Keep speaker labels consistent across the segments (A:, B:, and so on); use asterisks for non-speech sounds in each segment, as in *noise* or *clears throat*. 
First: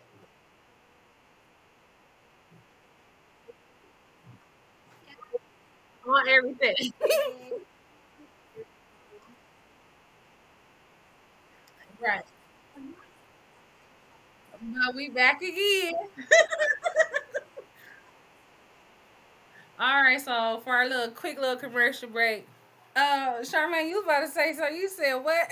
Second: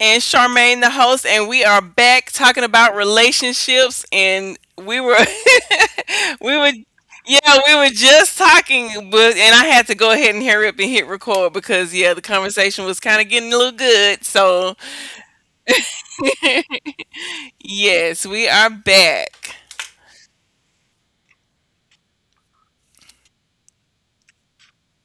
A: And Charmaine, the host, and we are back talking about relationships. And
B: On
A: *laughs* we were,
B: everything.
A: yeah, we were just talking, but and I had to go ahead and hurry up and hit record because yeah, the
B: Right.
A: conversation was kind of getting a little good. So
B: But we back again.
A: yes, we are back.
B: All right, so for our little quick little commercial break. Charmaine, you was about to say, so you said what?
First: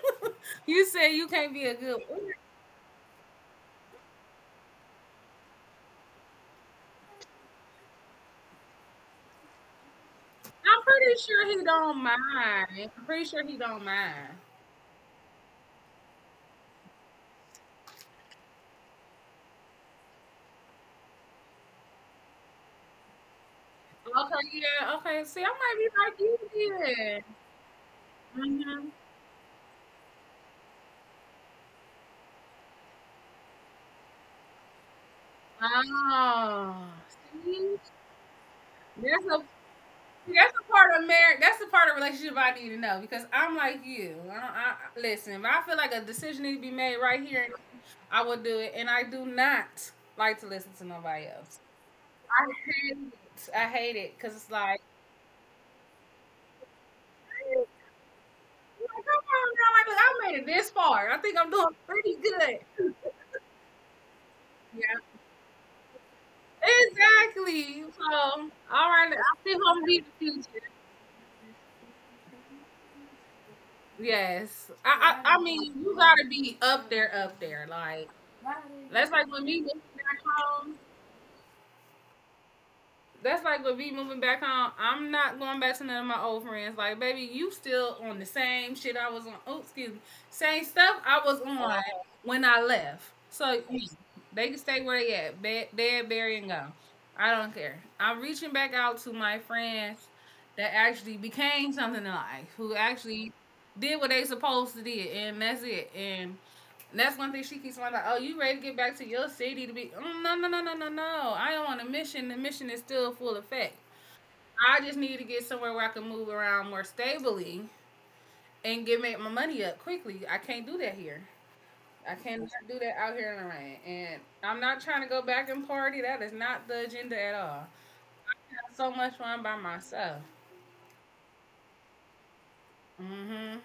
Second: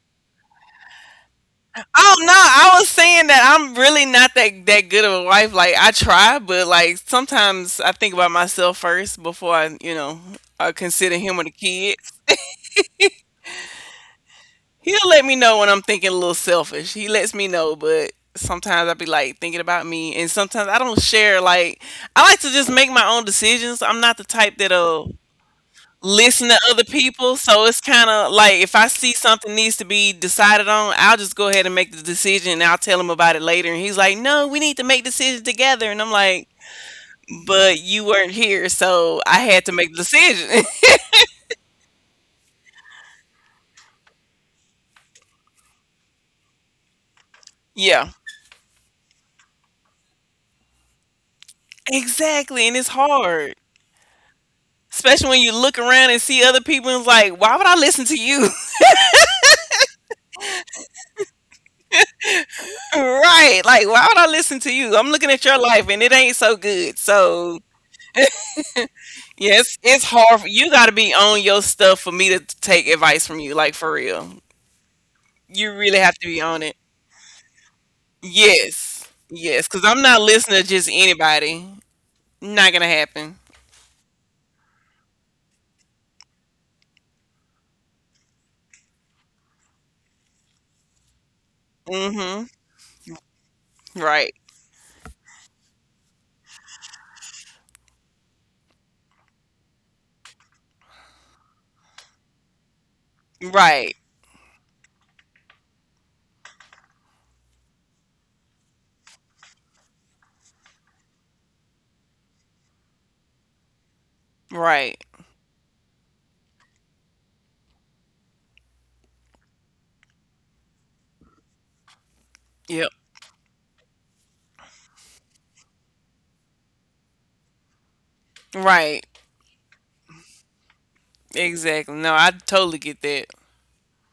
B: *laughs* You said you can't be a good...
A: Oh no, I was saying that I'm really not that good of a wife. Like I try, but like sometimes I think about myself first before I, I
B: I'm
A: consider him or the
B: pretty sure
A: kid.
B: he don't mind. I'm pretty sure he don't mind.
A: He'll let me know when I'm thinking a little selfish. He lets me know, but sometimes I'll be like thinking about me, and sometimes I don't share. Like I like to just make my own decisions. I'm not the type
B: Okay,
A: that'll
B: yeah, okay. See, I
A: listen to
B: might be
A: other
B: like you
A: people, so
B: then.
A: it's kind of like if I see
B: Mm-hmm.
A: something needs to be decided on, I'll just go ahead and make the decision, and I'll tell him about it later. And he's like, "No, we need to make decisions together," and I'm like,
B: Oh.
A: "But you
B: See?
A: weren't here, so I had to
B: That's
A: make
B: a
A: the decision."
B: That's the part of marriage. That's the part of relationship I need to know because I'm like you. I, don't- I- Listen, if I feel like a decision needs to be made right
A: *laughs*
B: here,
A: Yeah,
B: I will do it, and I do not like to listen to nobody else.
A: exactly, and it's
B: I hate
A: hard.
B: it. I hate it because it's like,
A: Especially when you look around and see other people and it's like, why would I listen
B: like,
A: to you? *laughs*
B: come on now, like look, I made it this far. I think I'm doing pretty good.
A: Right. Like, why would I listen to you? I'm looking
B: Yeah,
A: at your life and it ain't so good. So
B: exactly. So, all right,
A: yes,
B: I think
A: it's
B: I'm gonna
A: hard.
B: be the
A: You gotta be
B: future.
A: on your stuff for me to take advice from you, like for real.
B: Yes. So I,
A: You
B: I I
A: really
B: mean
A: have to be
B: you
A: on
B: gotta
A: it.
B: be up there, up there. Like... Right.
A: Yes. Yes. Cause I'm not listening to just anybody. Not gonna happen.
B: That's like with me moving back home. I'm not going back to none of my old friends. Like, baby, you still on the same shit I was on. Oh, excuse me, same stuff I was on
A: Mm-hmm.
B: when I left. So
A: Right.
B: they can stay where they at, bed, dead, bury, and go. I don't care. I'm reaching back out to my friends that actually became something in life, who actually
A: Right.
B: did what they supposed to do, and that's it. And that's one thing she keeps on like, oh, you ready to get back to your city to be? Mm, no, no, no, no, no, no. I am on a mission. The mission is still full effect.
A: Right.
B: I just need to get somewhere where I can move around more stably and get make my money up quickly. I can't do that here. I
A: Yep.
B: cannot do that out here in the rain. And I'm not trying to go back and party. That is not the agenda at all. I
A: Right.
B: have so much fun by myself.
A: Exactly. No, I totally get that.
B: Mm-hmm.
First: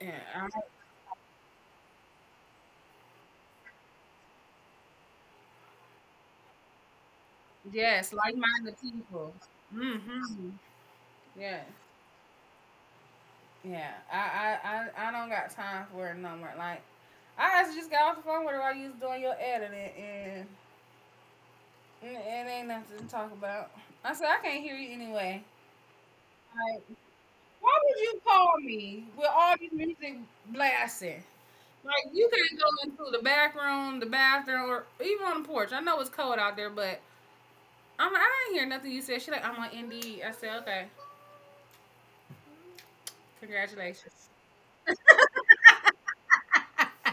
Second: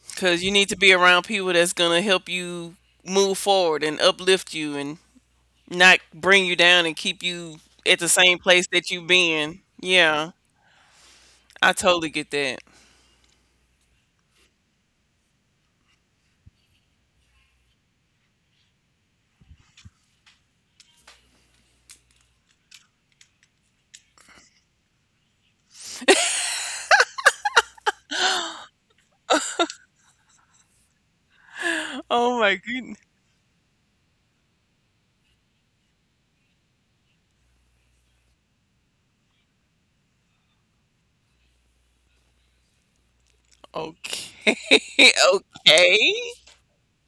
B: Yeah.
A: Because you need to be around people that's going to help you move forward and uplift you and not bring you down and keep you at
B: Yes,
A: the same place
B: like-minded
A: that you've
B: people.
A: been. Yeah,
B: Mm-hmm. Yes.
A: I totally get that.
B: Yeah, I don't got time for it no more. Like, I actually just got off the phone with her while you was doing your editing, and it ain't nothing to talk about. I said I can't hear you anyway. Like, why would you call me with all this music blasting? Like, you
A: Oh
B: can't
A: my
B: go
A: goodness.
B: into the back room, the bathroom, or even on the porch. I know it's cold out there, but I'm like, I not hear nothing you said. She like, I'm on Indeed. I said, okay, congratulations.
A: Okay. *laughs* Okay.
B: I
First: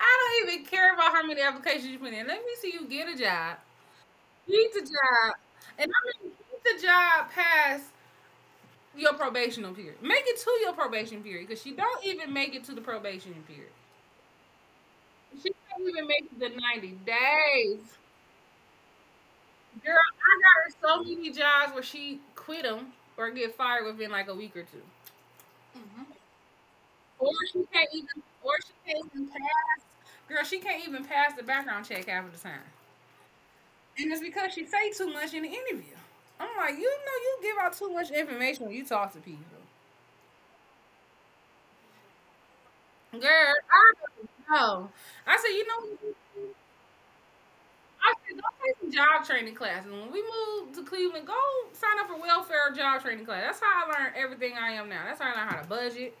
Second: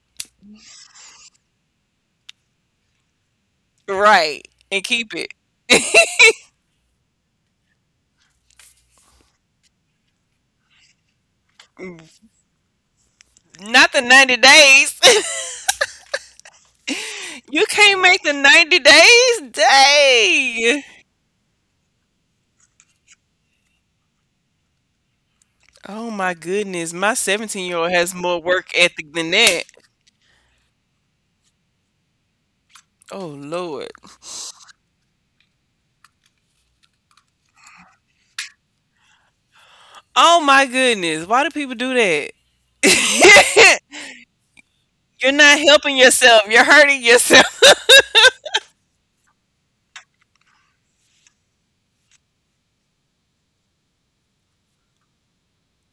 B: don't even care about how many applications you put in. Let me see you get a job.
A: Right.
B: Get the
A: And keep it.
B: job. And I mean, get the job past your probational period. Make it to your probation period because she don't even make it to the probation period.
A: Not the 90 days.
B: She can't even make it to 90
A: *laughs*
B: days.
A: You can't make the 90 days?
B: Girl, I got her so
A: Day.
B: many jobs where she quit them or get fired within like a week or two.
A: Oh my goodness. My
B: Or she
A: 17 year
B: can't
A: old has
B: even,
A: more
B: or
A: work
B: she can't
A: ethic
B: even
A: than that.
B: pass. Girl, she can't even pass the background check half of the time.
A: Oh Lord.
B: And it's because she say too much in the interview. I'm like, you know, you give out too much information when you talk to people.
A: Oh my goodness. Why do people do that?
B: Girl, I
A: *laughs*
B: don't know. I said,
A: You're
B: you
A: not helping
B: know,
A: yourself. You're hurting yourself.
B: I said, go take some job training classes. When we moved to Cleveland, go sign up for welfare job training class. That's how I learned everything I am now. That's how I learned how to budget.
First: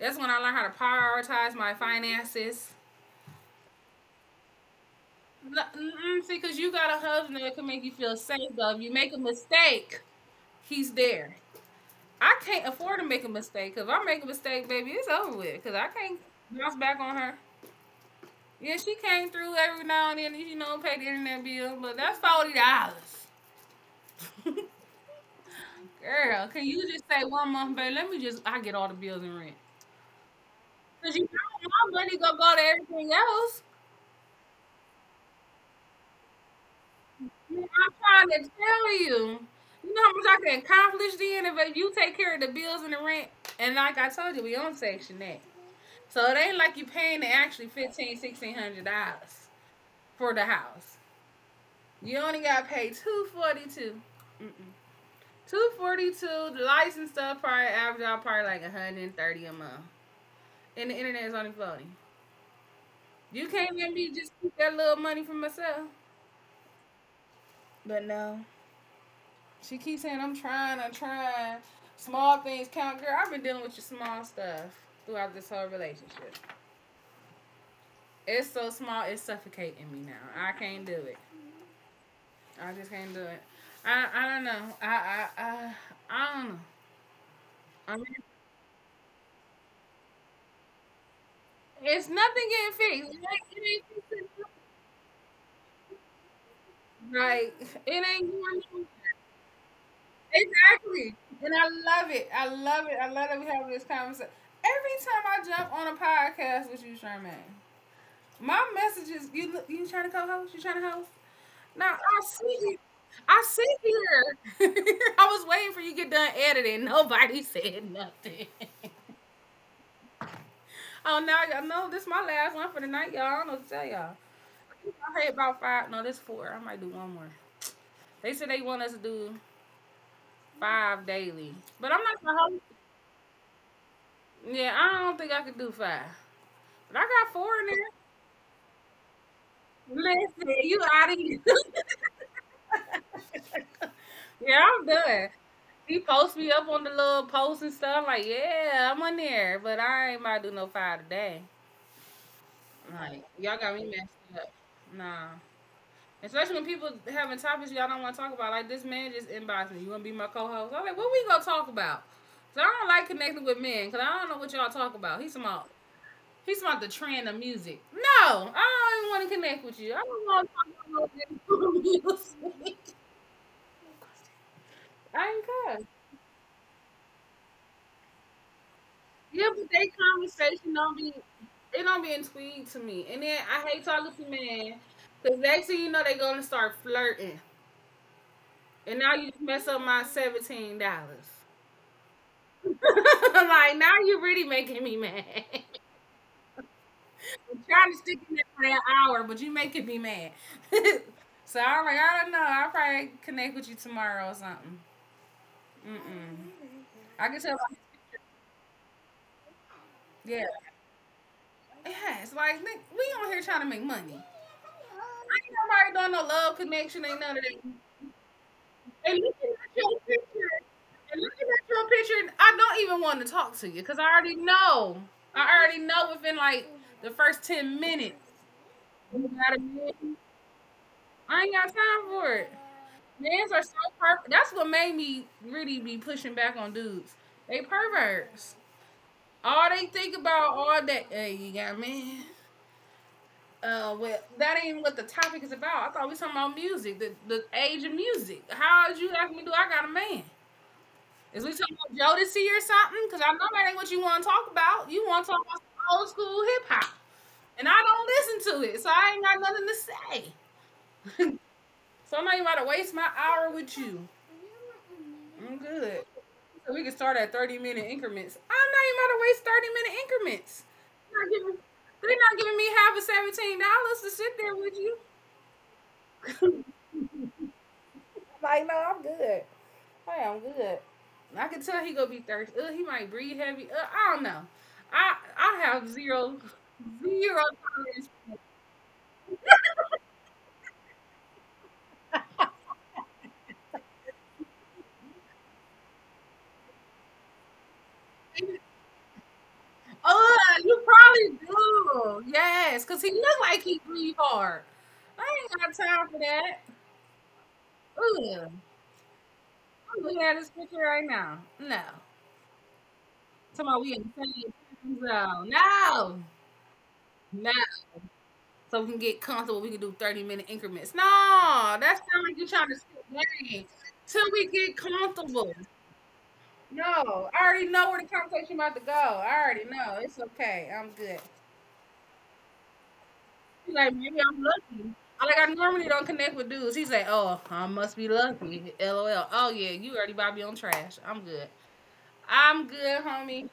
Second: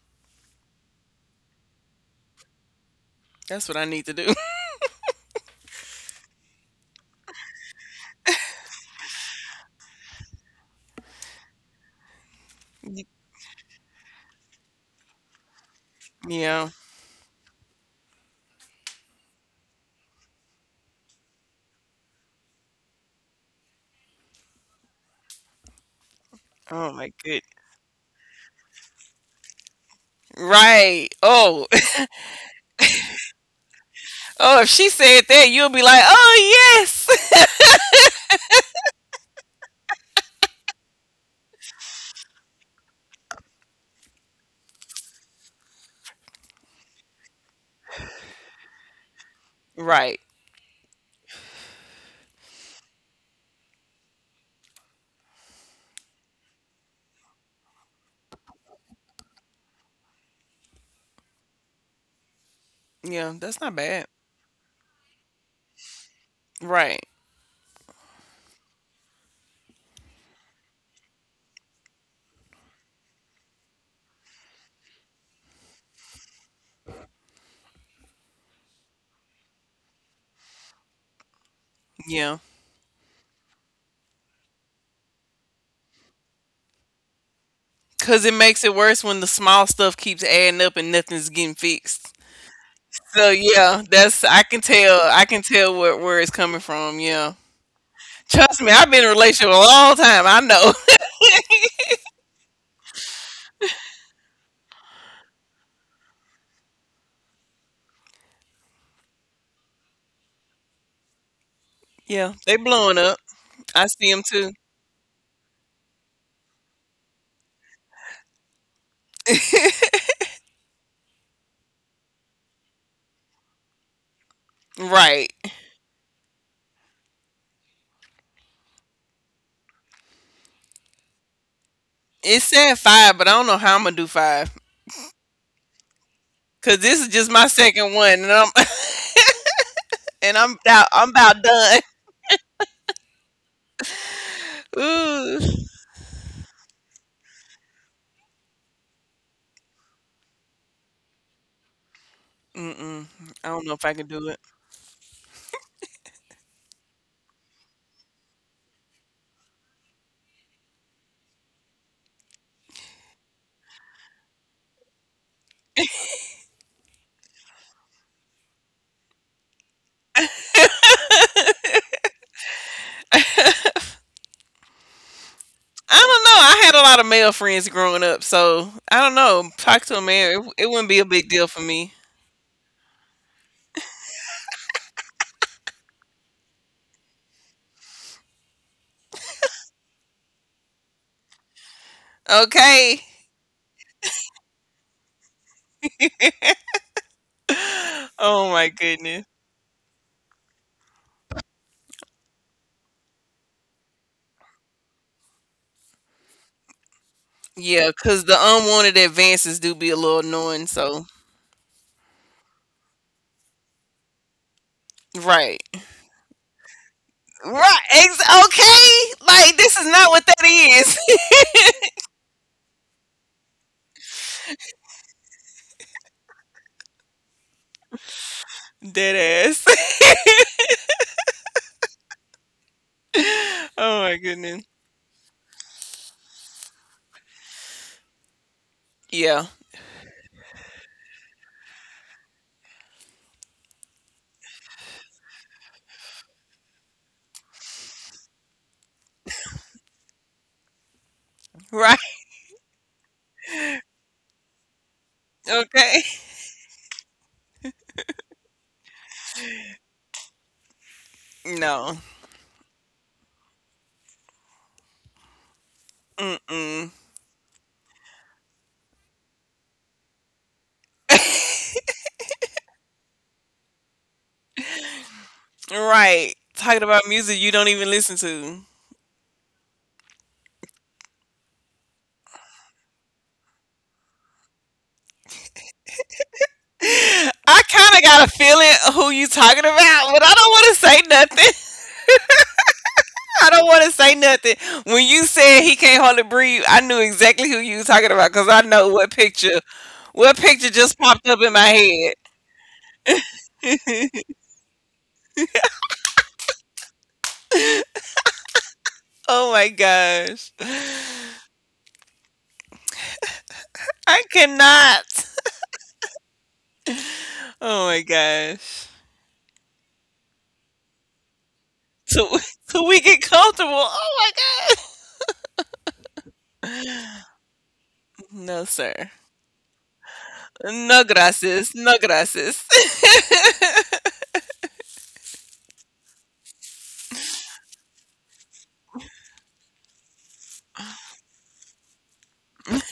B: That's when I learned how to prioritize my finances.
A: *laughs* That's what I need to do. *laughs*
B: N- mm, See, because you got a husband that can make you feel safe, though. If you make a mistake, he's there. I can't afford to make a mistake. Cause if I make a mistake, baby, it's over with. Cause I can't
A: Yeah.
B: bounce back on her. Yeah, she came through every now and then, pay the internet bill, but that's $40. *laughs* Girl, can
A: Oh
B: you
A: my
B: just say
A: good.
B: one month, baby? Let me just I get all the bills and rent.
A: Right.
B: Cause you
A: Oh.
B: know
A: *laughs*
B: my money gonna go to everything else.
A: Oh, if she said that, you'll be like, "Oh, yes."
B: You know, I'm trying to tell you. You know how much I can accomplish then if you take care of the bills and the rent. And like I told you, we on section that. So it ain't like you paying the actually $1,500, $1,600
A: *laughs* Right.
B: for the house. You only got paid 242. 242. The license stuff probably average out probably like 130 a month, and the internet is only floating.
A: Yeah, that's
B: You
A: not
B: can't
A: bad.
B: let me just keep that little money for myself.
A: Right.
B: But no, she keeps saying I'm trying, I'm trying. Small things count, girl. I've been dealing with your small stuff throughout this whole relationship. It's so small, it's suffocating me now. I can't do it.
A: Yeah.
B: I just can't do it. I don't know. I don't know.
A: Cuz
B: I'm
A: it makes it worse when the small stuff keeps adding up and nothing's getting fixed.
B: It's nothing
A: So
B: getting fixed. It ain't,
A: yeah,
B: it
A: that's
B: ain't
A: I
B: fixing
A: can tell. I can tell where it's coming from. Yeah.
B: nothing. Right. It ain't
A: Trust me, I've
B: going
A: been in a
B: no
A: relationship a long time. I know.
B: Exactly.
A: *laughs*
B: And I love it. I love it. I love that we have this conversation. Every time I jump on a podcast with you, Charmaine, my message is, you trying to co-host? You trying to host? Now
A: Yeah,
B: I
A: they
B: see
A: blowing
B: you.
A: up.
B: I
A: I
B: sit
A: see them too.
B: here. *laughs* I was waiting for you to get done editing. Nobody said nothing. *laughs* Oh, now y'all know this is my last one for the night, y'all. I don't know what to tell y'all.
A: Right.
B: I had about five. No, this four. I might do one more. They said they want us to do five daily, but I'm
A: It
B: not gonna
A: said
B: hold.
A: five, but I don't know how I'm gonna do five
B: Yeah, I don't think I could do five,
A: because this is
B: but I
A: just my
B: got four
A: second
B: in there.
A: one, and I'm *laughs* and I'm
B: Listen,
A: about
B: you
A: I'm
B: out
A: about
B: of here?
A: done.
B: *laughs*
A: *laughs*
B: Yeah, I'm done.
A: Ooh.
B: He posts me up on the little posts and stuff. Like, yeah, I'm on there, but I ain't about to do no five today.
A: Mm-mm. I
B: Like,
A: don't know
B: y'all
A: if I
B: got
A: can
B: me
A: do it.
B: messed up. Nah. Especially when people having topics y'all don't want to talk about. Like, this man just inboxed me. You want to be my co host? I'm like, what we going to talk about? So I don't like connecting with men because I don't know what y'all talk about. He's about the trend of music. No, I don't even want to connect with you. I don't want to talk about music. *laughs* I ain't
A: I
B: care.
A: don't know. I had a lot of male friends growing up, so I don't know.
B: Yeah,
A: Talk
B: but
A: to a
B: they
A: man, it wouldn't be
B: conversation
A: a
B: don't
A: big
B: be
A: deal for me.
B: it don't be intrigued to me. And then I hate talking to men because next thing you know they gonna start flirting, and now you just mess up my $17. *laughs*
A: Okay.
B: Like, now you're really making me mad. *laughs* I'm trying to stick
A: Oh
B: in
A: my
B: there for that
A: goodness.
B: hour, but you making me mad. *laughs* So I'm like, I don't know. I'll probably connect with you tomorrow or something. Mm-mm. I can tell.
A: Yeah, because the unwanted advances do be a little annoying.
B: Yeah,
A: So
B: it has. Like Nick, we on here trying to make money.
A: right.
B: Ain't nobody doing no love connection. Ain't none of
A: Right.
B: that. And
A: Okay. Like this
B: looking
A: is
B: at
A: not what
B: your
A: that
B: picture,
A: is.
B: and looking at your picture, I don't even want to talk to you because I already know. I already know within like the first 10 minutes.
A: *laughs* Dead
B: You
A: ass.
B: got a
A: *laughs*
B: man. I ain't got time for it. Mans are
A: Oh
B: so
A: my
B: perfect.
A: goodness.
B: That's what made me really be pushing back on dudes. They perverts.
A: Yeah.
B: All they think about all that. Hey, you got a man. Well, that ain't what the topic is about. I thought we were talking about music, the age of music. How did you ask me? Do I got a man? Is we
A: Right.
B: talking about Jodeci or something? Because I know that ain't what you want to talk about. You want to talk about
A: Okay.
B: some old school hip hop, and I don't listen to it, so I ain't got nothing to say. *laughs*
A: No.
B: So I'm not even about to waste my hour with you. I'm good.
A: Mm-mm.
B: So we can start at 30-minute increments. I'm not even about to waste 30-minute increments. They're not giving me half of $17 to sit there with you.
A: Right. Talking
B: *laughs*
A: about music you don't even listen to.
B: Like, no, I'm good. I am good. I can tell he gonna be thirsty. He might breathe heavy. I don't know. I have zero
A: I
B: tolerance.
A: kind of got a feeling who you talking about, but I don't want to say nothing. *laughs* I don't want to say nothing. When you said he can't hardly breathe, I knew exactly who you was talking about because I know what picture, what
B: Oh,
A: picture
B: you
A: just popped up
B: probably
A: in my head.
B: do. Yes, cause he look like he breathe hard. I ain't got time for that. Ugh.
A: Oh my
B: I'm looking
A: gosh.
B: at this picture right now. No. Talking about we
A: I
B: in the
A: cannot.
B: same zone. No. No.
A: Oh my gosh.
B: So we can get comfortable. We can do 30-minute increments. No, that
A: So,
B: sounds like
A: *laughs*
B: you're
A: so
B: trying
A: we
B: to
A: get
B: skip
A: comfortable.
B: game
A: Oh my
B: till we
A: god.
B: get
A: *laughs*
B: comfortable. No, I already know where the conversation about to go.
A: No,
B: I already
A: sir.
B: know. It's okay. I'm good.
A: No gracias. No gracias.
B: He's like, maybe I'm lucky. I normally don't connect with dudes. He's like, oh, I must be lucky. LOL. Oh yeah, you already bought me on trash. I'm good. I'm good, homie.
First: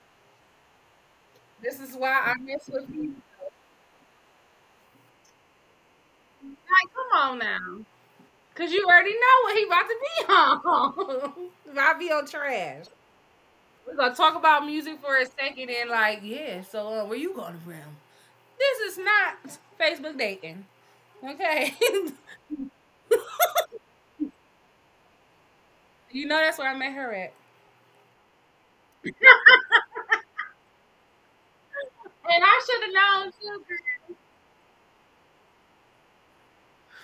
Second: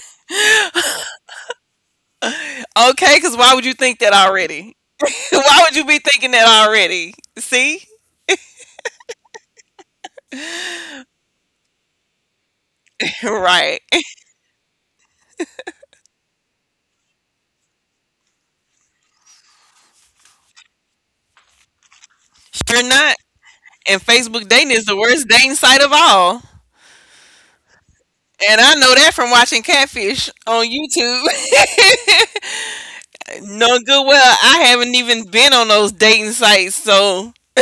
B: This is why I mess
A: *laughs*
B: with
A: Okay,
B: you.
A: because why would you think that already? *laughs* Why would you be thinking that
B: Like,
A: already?
B: come on
A: See?
B: now. Cause you already know what he about to be on. *laughs* About to be on trash.
A: *laughs* Right.
B: We're gonna talk about music for a second and like, yeah, so where you going from? This is not Facebook dating. Okay. *laughs*
A: You're not. And Facebook dating is the worst dating site of all.
B: You know that's where I met her at.
A: And I know that from watching Catfish on YouTube.
B: And I should
A: *laughs*
B: have
A: No
B: known
A: good,
B: too. Girl.
A: well, I haven't even been on those dating sites, so *laughs*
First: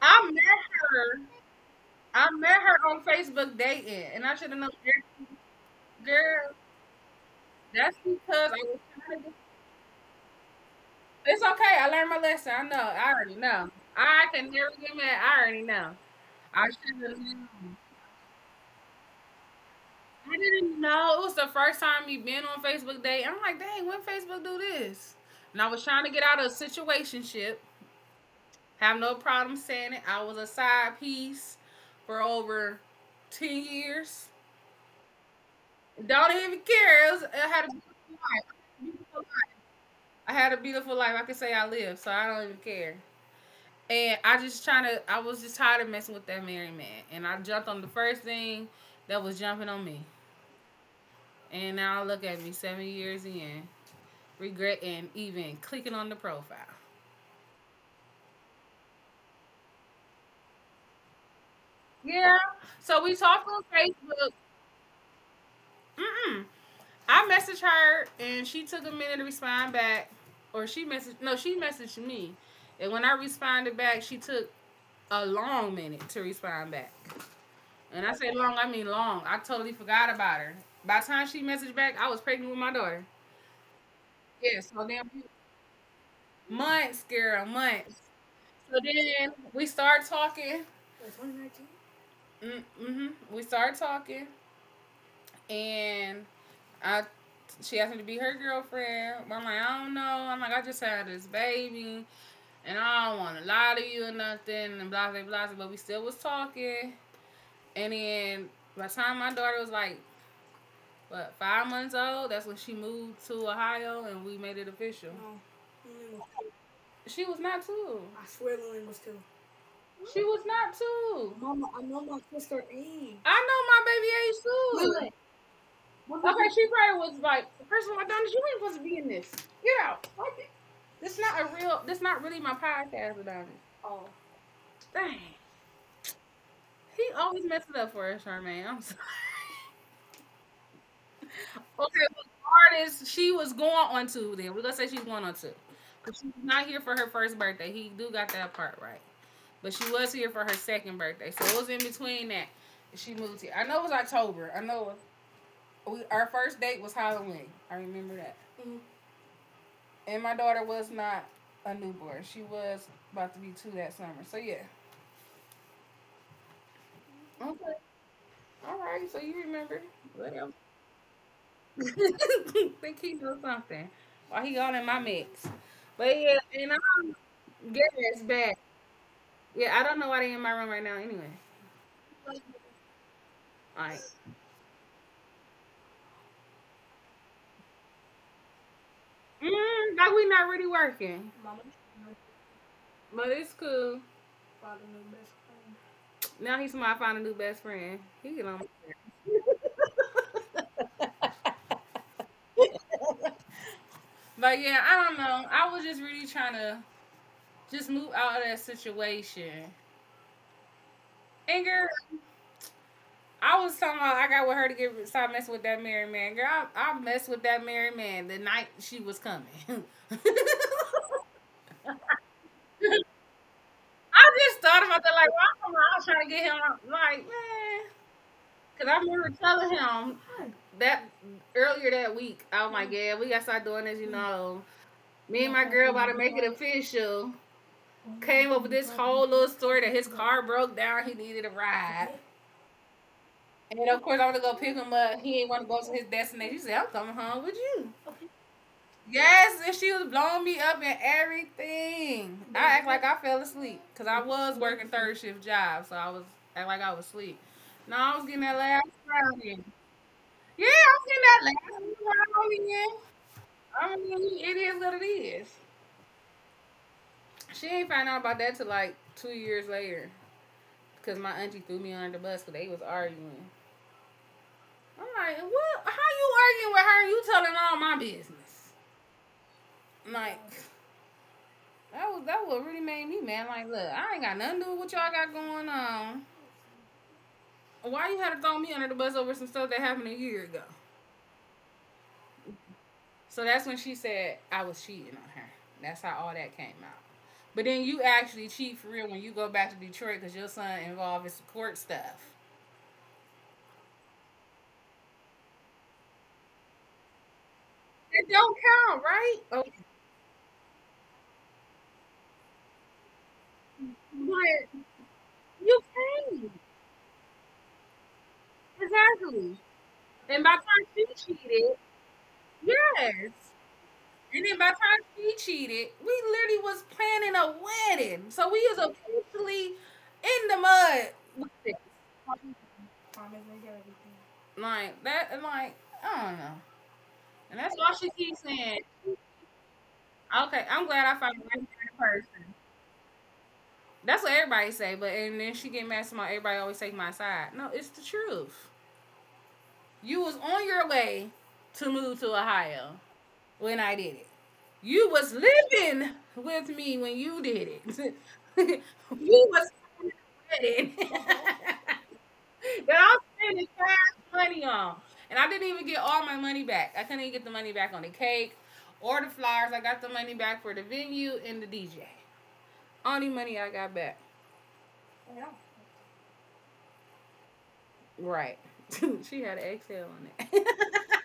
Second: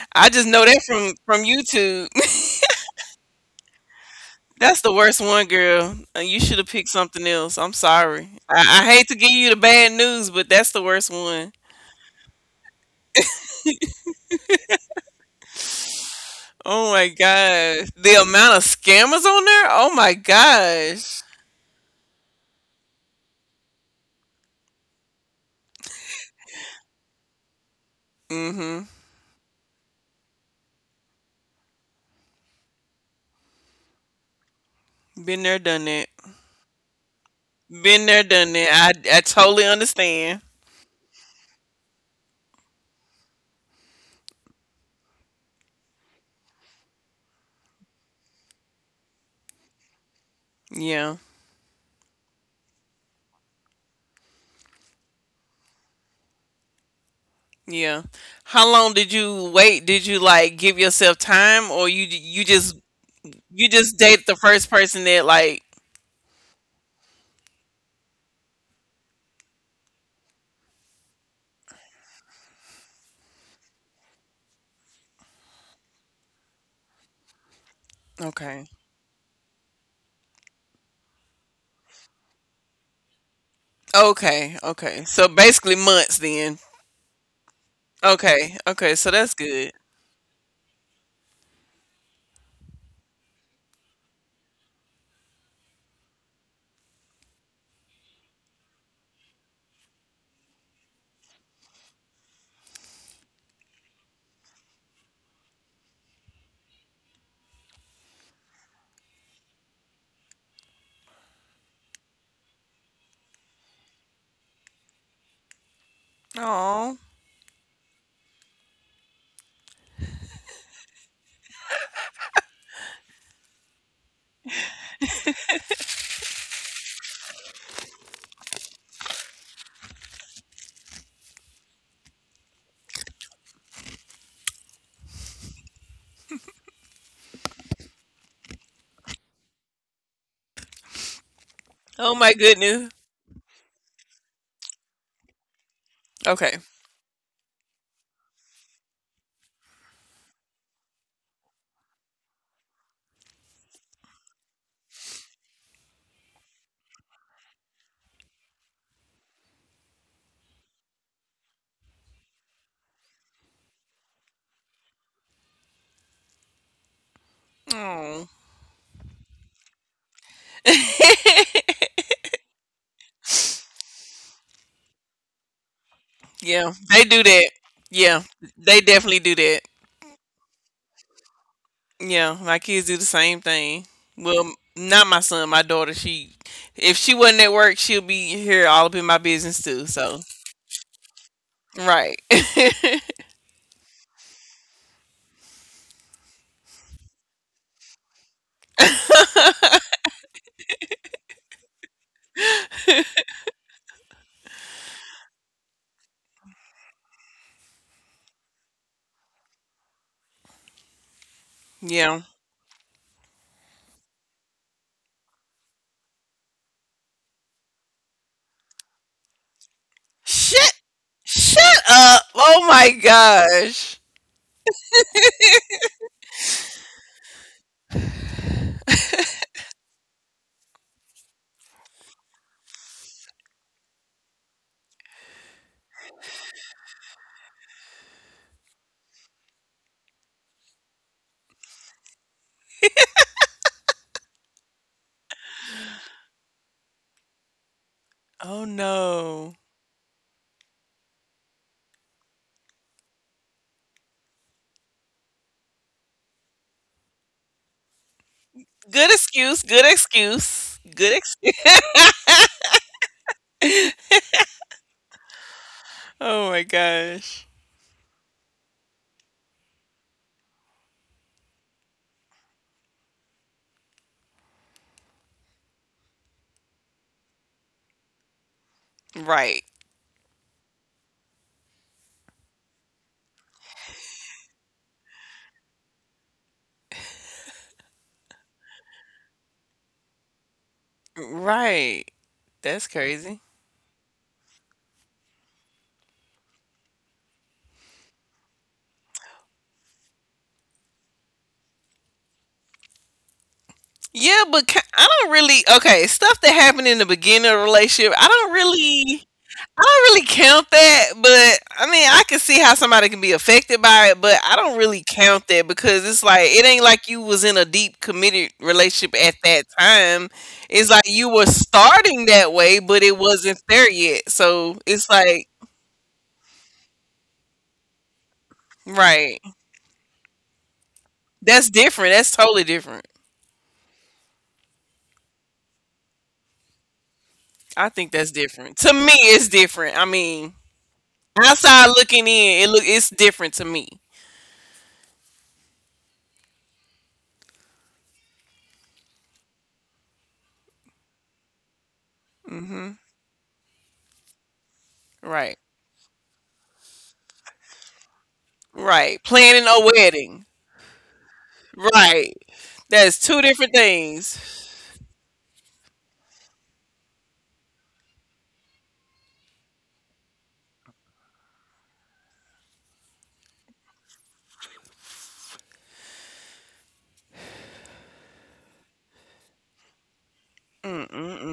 B: I
A: I just
B: met
A: know that from
B: her.
A: from YouTube.
B: I met her on Facebook dating, and I should have
A: That's
B: known.
A: the worst
B: Girl,
A: one, girl. You should
B: girl,
A: have picked something else. I'm
B: that's
A: sorry.
B: because I
A: I,
B: was
A: I hate to give
B: trying to.
A: you the bad news, but that's the worst one.
B: It's okay. I learned my lesson. I know. I already know. I can never get mad. I already know. I
A: Oh my
B: should have
A: gosh.
B: known.
A: The amount of scammers on there? Oh my
B: I didn't
A: gosh.
B: know. It was the first time me been on Facebook Day. I'm like, dang, when Facebook do this? And I was trying to get out of a situationship.
A: Mm-hmm.
B: Have no problem saying it. I was a side piece for over 10 years.
A: Been there, done that.
B: Don't even care. It was, I had a
A: Been there, done that. I
B: beautiful life.
A: totally understand.
B: I had a beautiful life. I can say I lived, so I don't even care. And I just trying to, I was just tired of messing with that married man. And I jumped on the first thing that was jumping on me.
A: Yeah.
B: And now look at me 7 years in, regretting even clicking on the profile.
A: Yeah. How long did you wait? Did you like give yourself time or you you
B: Yeah.
A: just
B: So we
A: you
B: talked on
A: just date the
B: Facebook.
A: first person that like
B: Mm-mm. I messaged her and she took a minute to respond back, or she messaged no, she messaged me, and when I responded back, she took a long minute to respond back. And I say
A: okay.
B: long, I mean long. I totally forgot about her. By the time she messaged back, I was pregnant with my daughter.
A: Okay,
B: Yeah.
A: okay. So basically months then.
B: Months, girl, months.
A: Okay, okay, so
B: So
A: that's
B: then
A: good.
B: we start talking. Mm-hmm. We start talking, and I she asked me to be her girlfriend. I'm like, I don't know. I'm like, I just had this baby, and I don't want to lie to you or nothing, and blah blah blah. But we still was talking, and then by the time my daughter was like, what, 5 months old, that's when she moved to Ohio, and we made it official.
A: Oh,
B: She was not two. Lillian, she was not two. I know my baby age two. Okay, she probably was like, first of all, Donna, you ain't supposed to be in this. Yeah. This not a real. This not really my podcast about it. Dang, he always messes it up for us, Charmaine. I'm sorry. *laughs*
A: oh my
B: Okay, well,
A: goodness.
B: artist she was going on two. Then we're gonna say she's going on two. But
A: Okay.
B: she's not here for her first birthday. He do got that part right. But she was here for her second birthday, so it was in between that she moved here. I know it was October. I know we our first date was Halloween. I remember that. And my daughter was not a newborn. She was about to be two that summer. So yeah. Okay.
A: Oh.
B: All right, so you remember. Whatever.
A: *laughs*
B: *laughs* Think he knows something. Why he all in my mix? But yeah,
A: Yeah, they
B: and
A: do
B: I'm
A: that. Yeah,
B: getting it's
A: they
B: back.
A: definitely do that.
B: Yeah, I don't know why they in my room right now anyway.
A: Yeah, my kids do the same thing.
B: Like,
A: Well, not my son, my daughter. If she wasn't at work, she'll be here all up in my business too. So,
B: like we not really working.
A: right.
B: But it's cool. Now he's my find a new best friend. He get on my- But yeah, I don't know. I was just really trying to just move out of that situation. And girl,
A: *laughs* Yeah.
B: I was talking about I got with her to get stop messing with that married man. Girl, I messed with that married man the night she was coming. *laughs* I
A: Shut, shut up. Oh my gosh.
B: just thought about that, like, why am I was trying to get him, like, man? Because I remember telling him that earlier that week, I was like, yeah, we got to start doing this, Me and my girl about to make it official. Came up with this whole little story that his car broke down, he needed a ride. And of course, I want to go pick him up. He ain't want to go to his destination. He said, I'm coming home with you.
A: Oh no.
B: Yes, and she was blowing me up and everything. I act like I fell asleep because I was working third shift job, so I was act like I was asleep. No, I was getting that
A: Good
B: last
A: excuse.
B: round
A: Good
B: in.
A: excuse.
B: Yeah,
A: Good
B: I was getting
A: excuse. *laughs*
B: that last round in. I mean, it is what it is.
A: Oh my gosh.
B: She ain't find out about that till like 2 years later because my auntie threw me under the bus because they was arguing. I'm like, what? How you arguing with her? You telling all my business?
A: Right.
B: I'm like. That was that what really made me mad. Like, look, I ain't got nothing to do with what y'all got going on. Why you had to throw me under the bus over some stuff that happened a year ago?
A: Right. That's crazy.
B: So that's when she said I was cheating on her. That's how all that came out. But then you actually cheat for real when you go back to Detroit because your son involved in some court stuff.
A: Yeah, but I don't really. Okay, stuff that happened in the beginning of the relationship, I don't
B: It don't
A: really.
B: count, right?
A: I
B: Oh,
A: don't really count that, but I mean, I can see how somebody can be affected by it, but I don't really
B: but
A: count that because
B: you
A: it's like it
B: came
A: ain't like you was in a deep committed relationship at that
B: exactly,
A: time.
B: and by
A: It's
B: the
A: like you were
B: time she cheated,
A: starting that way, but it wasn't
B: yes.
A: there yet.
B: And
A: So
B: then by the
A: it's
B: time
A: like,
B: she cheated, we literally was planning a wedding. So we is
A: right.
B: officially in the mud
A: That's
B: with this.
A: different. That's totally different.
B: Like that and like, I don't know. And
A: I
B: that's
A: think
B: why
A: that's
B: she keeps
A: different. To
B: saying.
A: me, it's different. I mean,
B: Okay, I'm glad I found the right
A: outside
B: kind of
A: looking in, it
B: person.
A: look it's different to me.
B: That's what everybody say, but and then she get mad about everybody always take my side. No, it's the truth. You was on your way to move to
A: Hmm.
B: Ohio when I did it. You
A: Right.
B: was living with me when you did it. *laughs* You
A: Right. Planning a
B: was
A: wedding.
B: wedding *laughs* that
A: Right. That's two
B: I'm
A: different
B: spending cash
A: things.
B: money on. And I didn't even get all my money back. I couldn't even get the money back on the cake or the flowers. I got the money back for the venue and the DJ. Only money I got back. Right. *laughs* She had an exhale on it. *laughs*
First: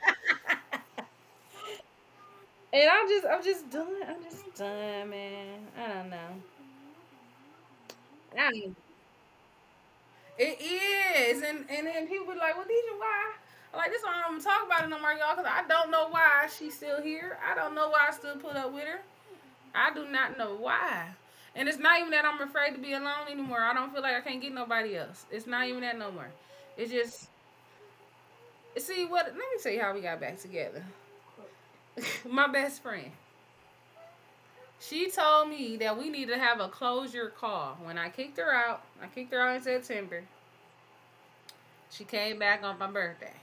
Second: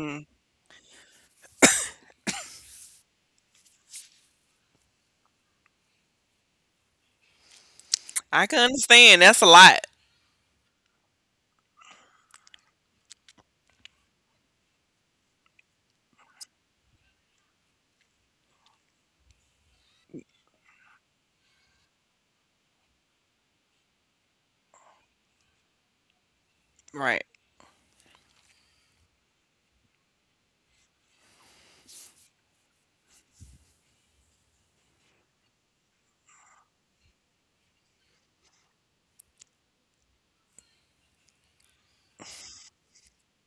B: And I'm just done. I'm just done, man. I don't know.
A: I
B: I
A: can
B: don't
A: understand. That's a lot.
B: It is, and then people be like, "Well, Deja, why?" I'm like, this is why I don't talk about it no more, y'all, because I don't know why she's still here. I don't know why I still put up with her. I do not know why. And it's not even that I'm afraid to be alone anymore. I don't feel like I can't get nobody else. It's not even that no more. It's
A: Right.
B: just see what. Let me tell you how we got back together. *laughs* My best friend. She told me that we need to have a closure call. When I kicked her out, I kicked her out in September. She came back on my birthday.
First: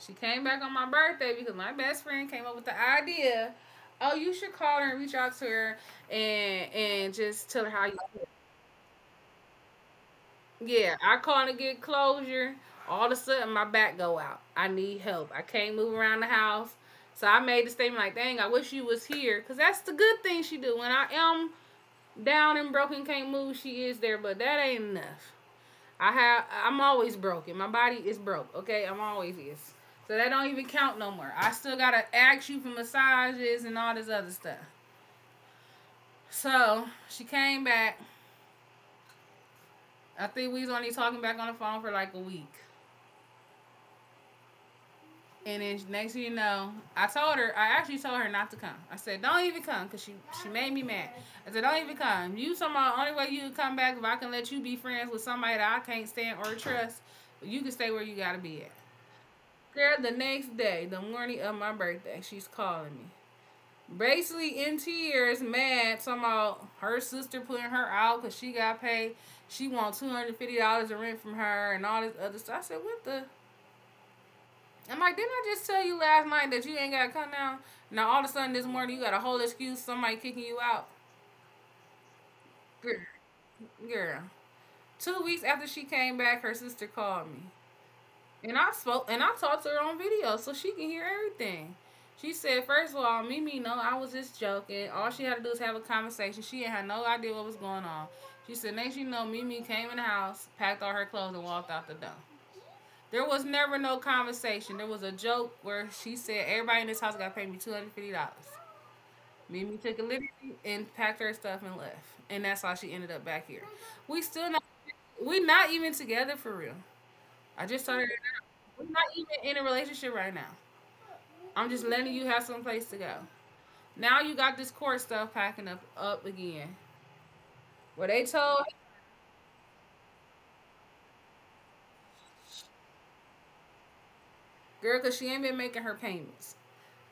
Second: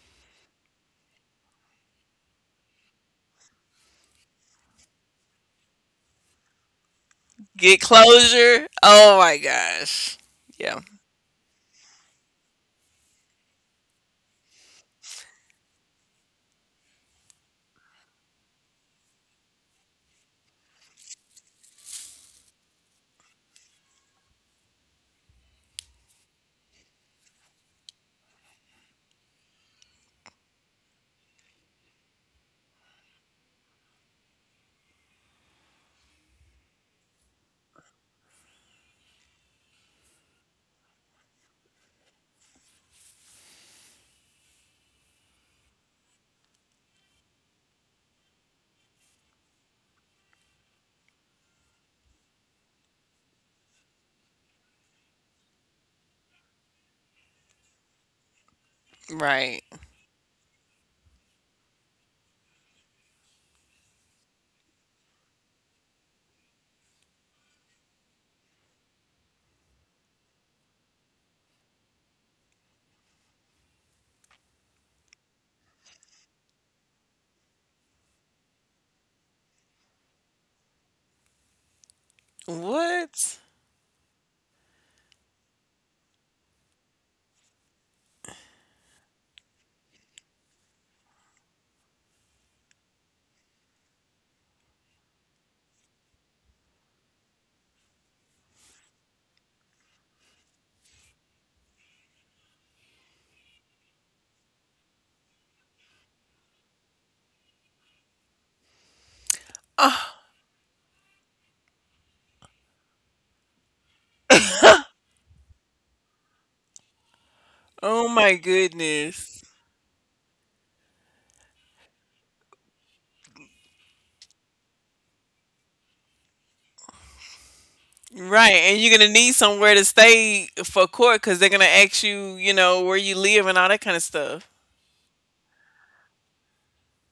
B: She came back on my birthday because my best friend came up with the idea. Oh, you should call her and reach out to her and just tell her
A: Get
B: how you feel.
A: closure. Oh my gosh. Yeah.
B: Yeah, I called to get closure. All of a sudden my back go out. I need help. I can't move around the house. So I made the statement like, dang, I wish you was here. Cause that's the good thing she do. When I am down and broken, can't move, she is there, but that ain't enough. I have. I'm always broken. My body is broke. Okay, I'm always is. So that don't even count no more. I still gotta ask you for massages and all this other stuff. So she came back. I think we was only talking back on the phone for like a week. And then next thing you know, I told her, I actually told her not to come. I said, don't even come because she made me mad. I said, don't even come. You somehow, only way you can come back if I can let you be friends with somebody that I can't stand or trust. You can stay where you got to be at.
A: Right.
B: Girl, the next day, the morning of my birthday, she's calling me. Basically in tears, mad, talking about her sister putting her out because she got paid. She wants $250 in rent from her and all this other stuff. I said, what the? I'm like, didn't I just tell you last night that you ain't got to come down? Now all of a sudden this morning you got a whole excuse, somebody kicking you out. Girl,
A: What?
B: girl. 2 weeks after she came back, her sister called me. And I spoke and I talked to her on video so she can hear everything. She said, first of all, Mimi, no, I was just joking. All she had to do is have a conversation. She had no idea what was going on. She said, next you know, Mimi came in the house, packed all her clothes, and walked out the door. There was never no conversation. There was a joke where she said, everybody in this house got to pay me $250. Mimi took a liberty and packed her stuff and left. And that's how she ended up back here. We still not, we not even together for real. I just told her,
A: Oh my
B: we're not even
A: goodness.
B: in a relationship right now. I'm just letting you have some place to go. Now you got this court stuff packing up again. Where they
A: Right,
B: told
A: and you're gonna need somewhere to stay for court because they're gonna ask you, where you live and all that kind of stuff.
B: girl because she ain't been making her payments.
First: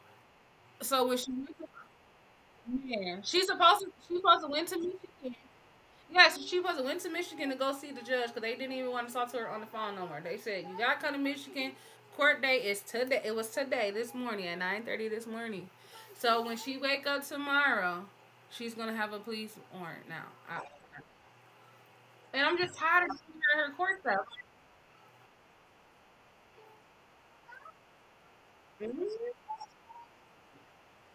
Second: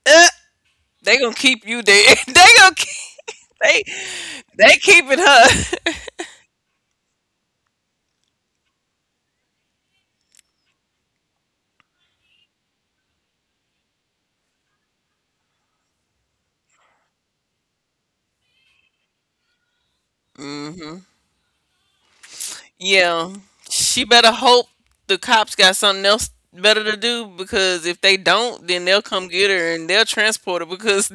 A: *laughs*
B: So when
A: They
B: she
A: gonna
B: went to,
A: keep you there. *laughs*
B: yeah, she's supposed
A: They
B: to she supposed to went to
A: they keeping
B: Michigan.
A: her.
B: Yeah, so she supposed to went to Michigan to go see the judge because they didn't even want to talk to her on the phone no more. They said you got to come to Michigan. Court day is today. It was today this morning at 9:30 this morning. So when she wake up tomorrow, she's gonna have a police warrant now.
A: *laughs*
B: I-
A: Hmm.
B: and I'm just tired of
A: Yeah,
B: seeing her in her court
A: she
B: stuff.
A: better hope the cops got something else better to do because if they don't, then
B: Like,
A: they'll
B: really?
A: come get her and they'll transport her because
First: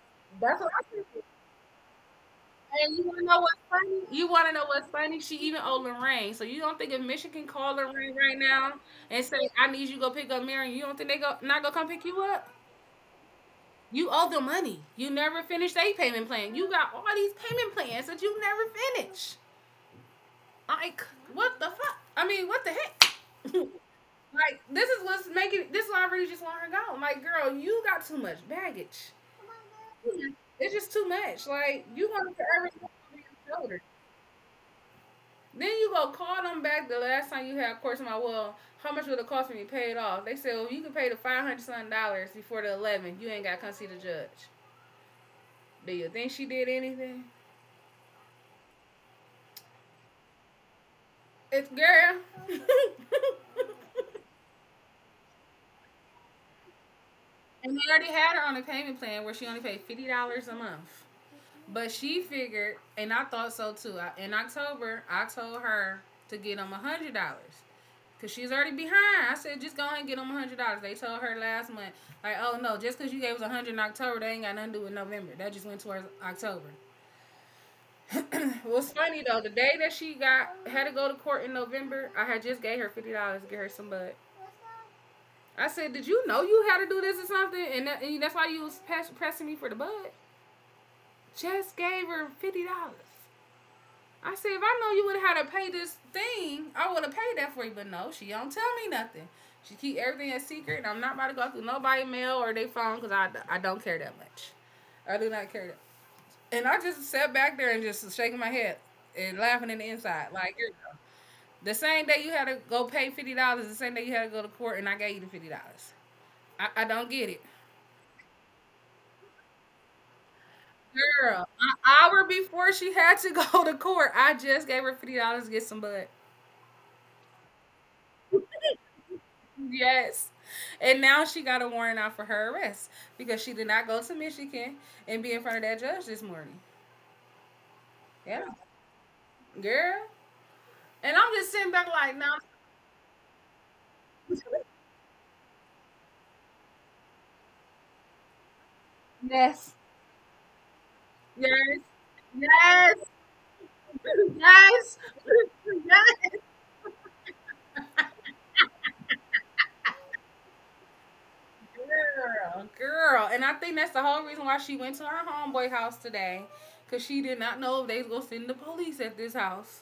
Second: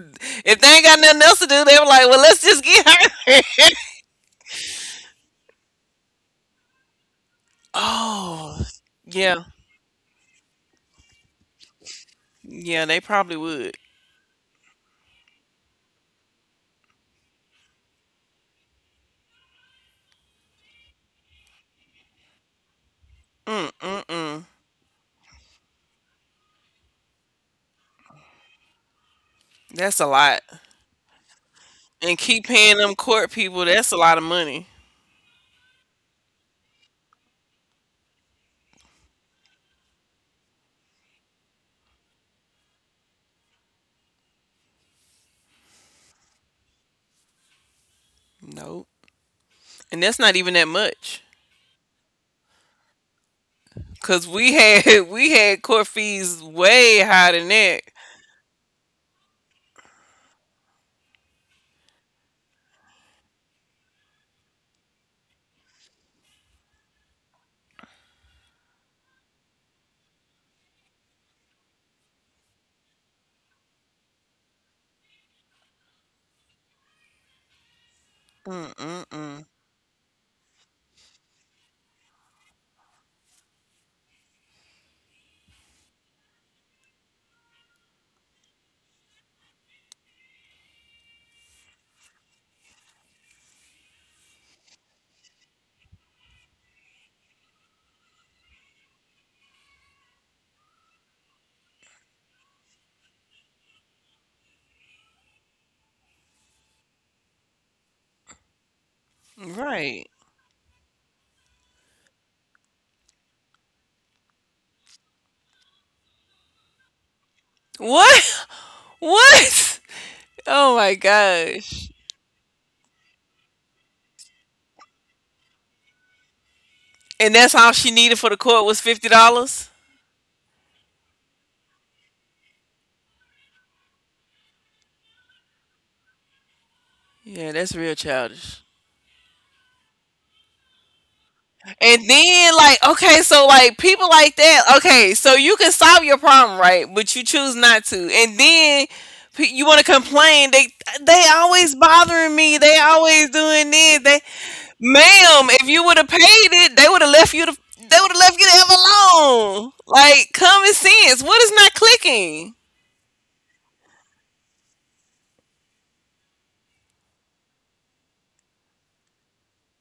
A: if
B: That's
A: they
B: what
A: ain't
B: I
A: got nothing
B: said.
A: else to do, they were like, well, let's just get
B: And you wanna know
A: her.
B: what's funny? You wanna know what's funny? She even owed Lorraine. So you don't think if Michigan
A: *laughs*
B: call Lorraine right
A: Oh,
B: now and
A: yeah,
B: say, I need you to go pick up Marion, you don't think they go not gonna come pick you up?
A: yeah, they probably would.
B: You owe them money. You never finished a payment plan. You got all these payment plans that you never finish. Like, what the fuck? I mean, what the heck? *laughs*
A: Mm mm mm.
B: Like, this is why I really just want her gone. Like, girl, you got too much baggage.
A: That's a lot.
B: It's just too much. Like, you
A: And
B: want to
A: keep
B: forever
A: paying
B: look
A: them
B: over
A: court
B: your
A: people.
B: shoulder.
A: That's a lot of money.
B: Then you go call them back the last time you had a course. My well, how much would it cost me to pay it off? They said, well, you can pay the 500 something dollars before the 11. You ain't got to come see the judge. Do you think she did anything?
A: Nope. And that's not even that much.
B: It's girl. *laughs*
A: Cause we had *laughs* we had court fees way higher than
B: And
A: that.
B: they already had her on a payment plan where she only paid $50 a month. But she figured, and I thought so too. In October, I told her to get them $100. Cause she's already behind. I said, just go ahead and get them $100. They told her last month, like, oh no, just cause you gave us $100 in October, that ain't got nothing to do with November. That just went towards October. *clears throat* What's
A: Mm-mm-mm.
B: funny though, the day that she got had to go to court in November, I had just gave her $50 to get her some bud. I said, did you know you had to do this or something? And, that, and that's why you was pressing me for the bud. Just gave her $50. I said, if I know you would have had to pay this thing, I would have paid that for you. But no, she don't tell me nothing. She keep everything a secret, and I'm not about to go through nobody mail or they phone because I don't care that much. I do not care that. And I just sat back there and just shaking my head and laughing in the
A: Right.
B: inside. Like, you're, the same day you had to go pay $50, the same day you had to go to court, and I gave you the $50. I don't get it.
A: What? *laughs* What? Oh my
B: Girl, an
A: gosh.
B: hour before she had to *laughs* go to court, I just gave her $50 to get some bud.
A: And that's all she needed for the court was $50?
B: Yes. And now she got a warrant out for her arrest because she did not go to Michigan and be in front of that judge this morning.
A: Yeah, that's real
B: Yeah,
A: childish.
B: girl. And I'm just sitting back
A: And
B: like, no,
A: then like, okay, so like people like that, okay, so you can solve your problem, right? But you choose not to. And then
B: yes.
A: you want to complain. They
B: Yes,
A: always bothering me. They
B: yes,
A: always doing
B: *laughs*
A: this. They
B: yes, *laughs*
A: Ma'am, if you would have paid
B: yes,
A: it, they would have left you to they would have left you to have alone. Like common sense. What is not clicking?
B: girl, girl. And I think that's the whole reason why she went to her homeboy house today because she did not know if they was going to send the police at this house.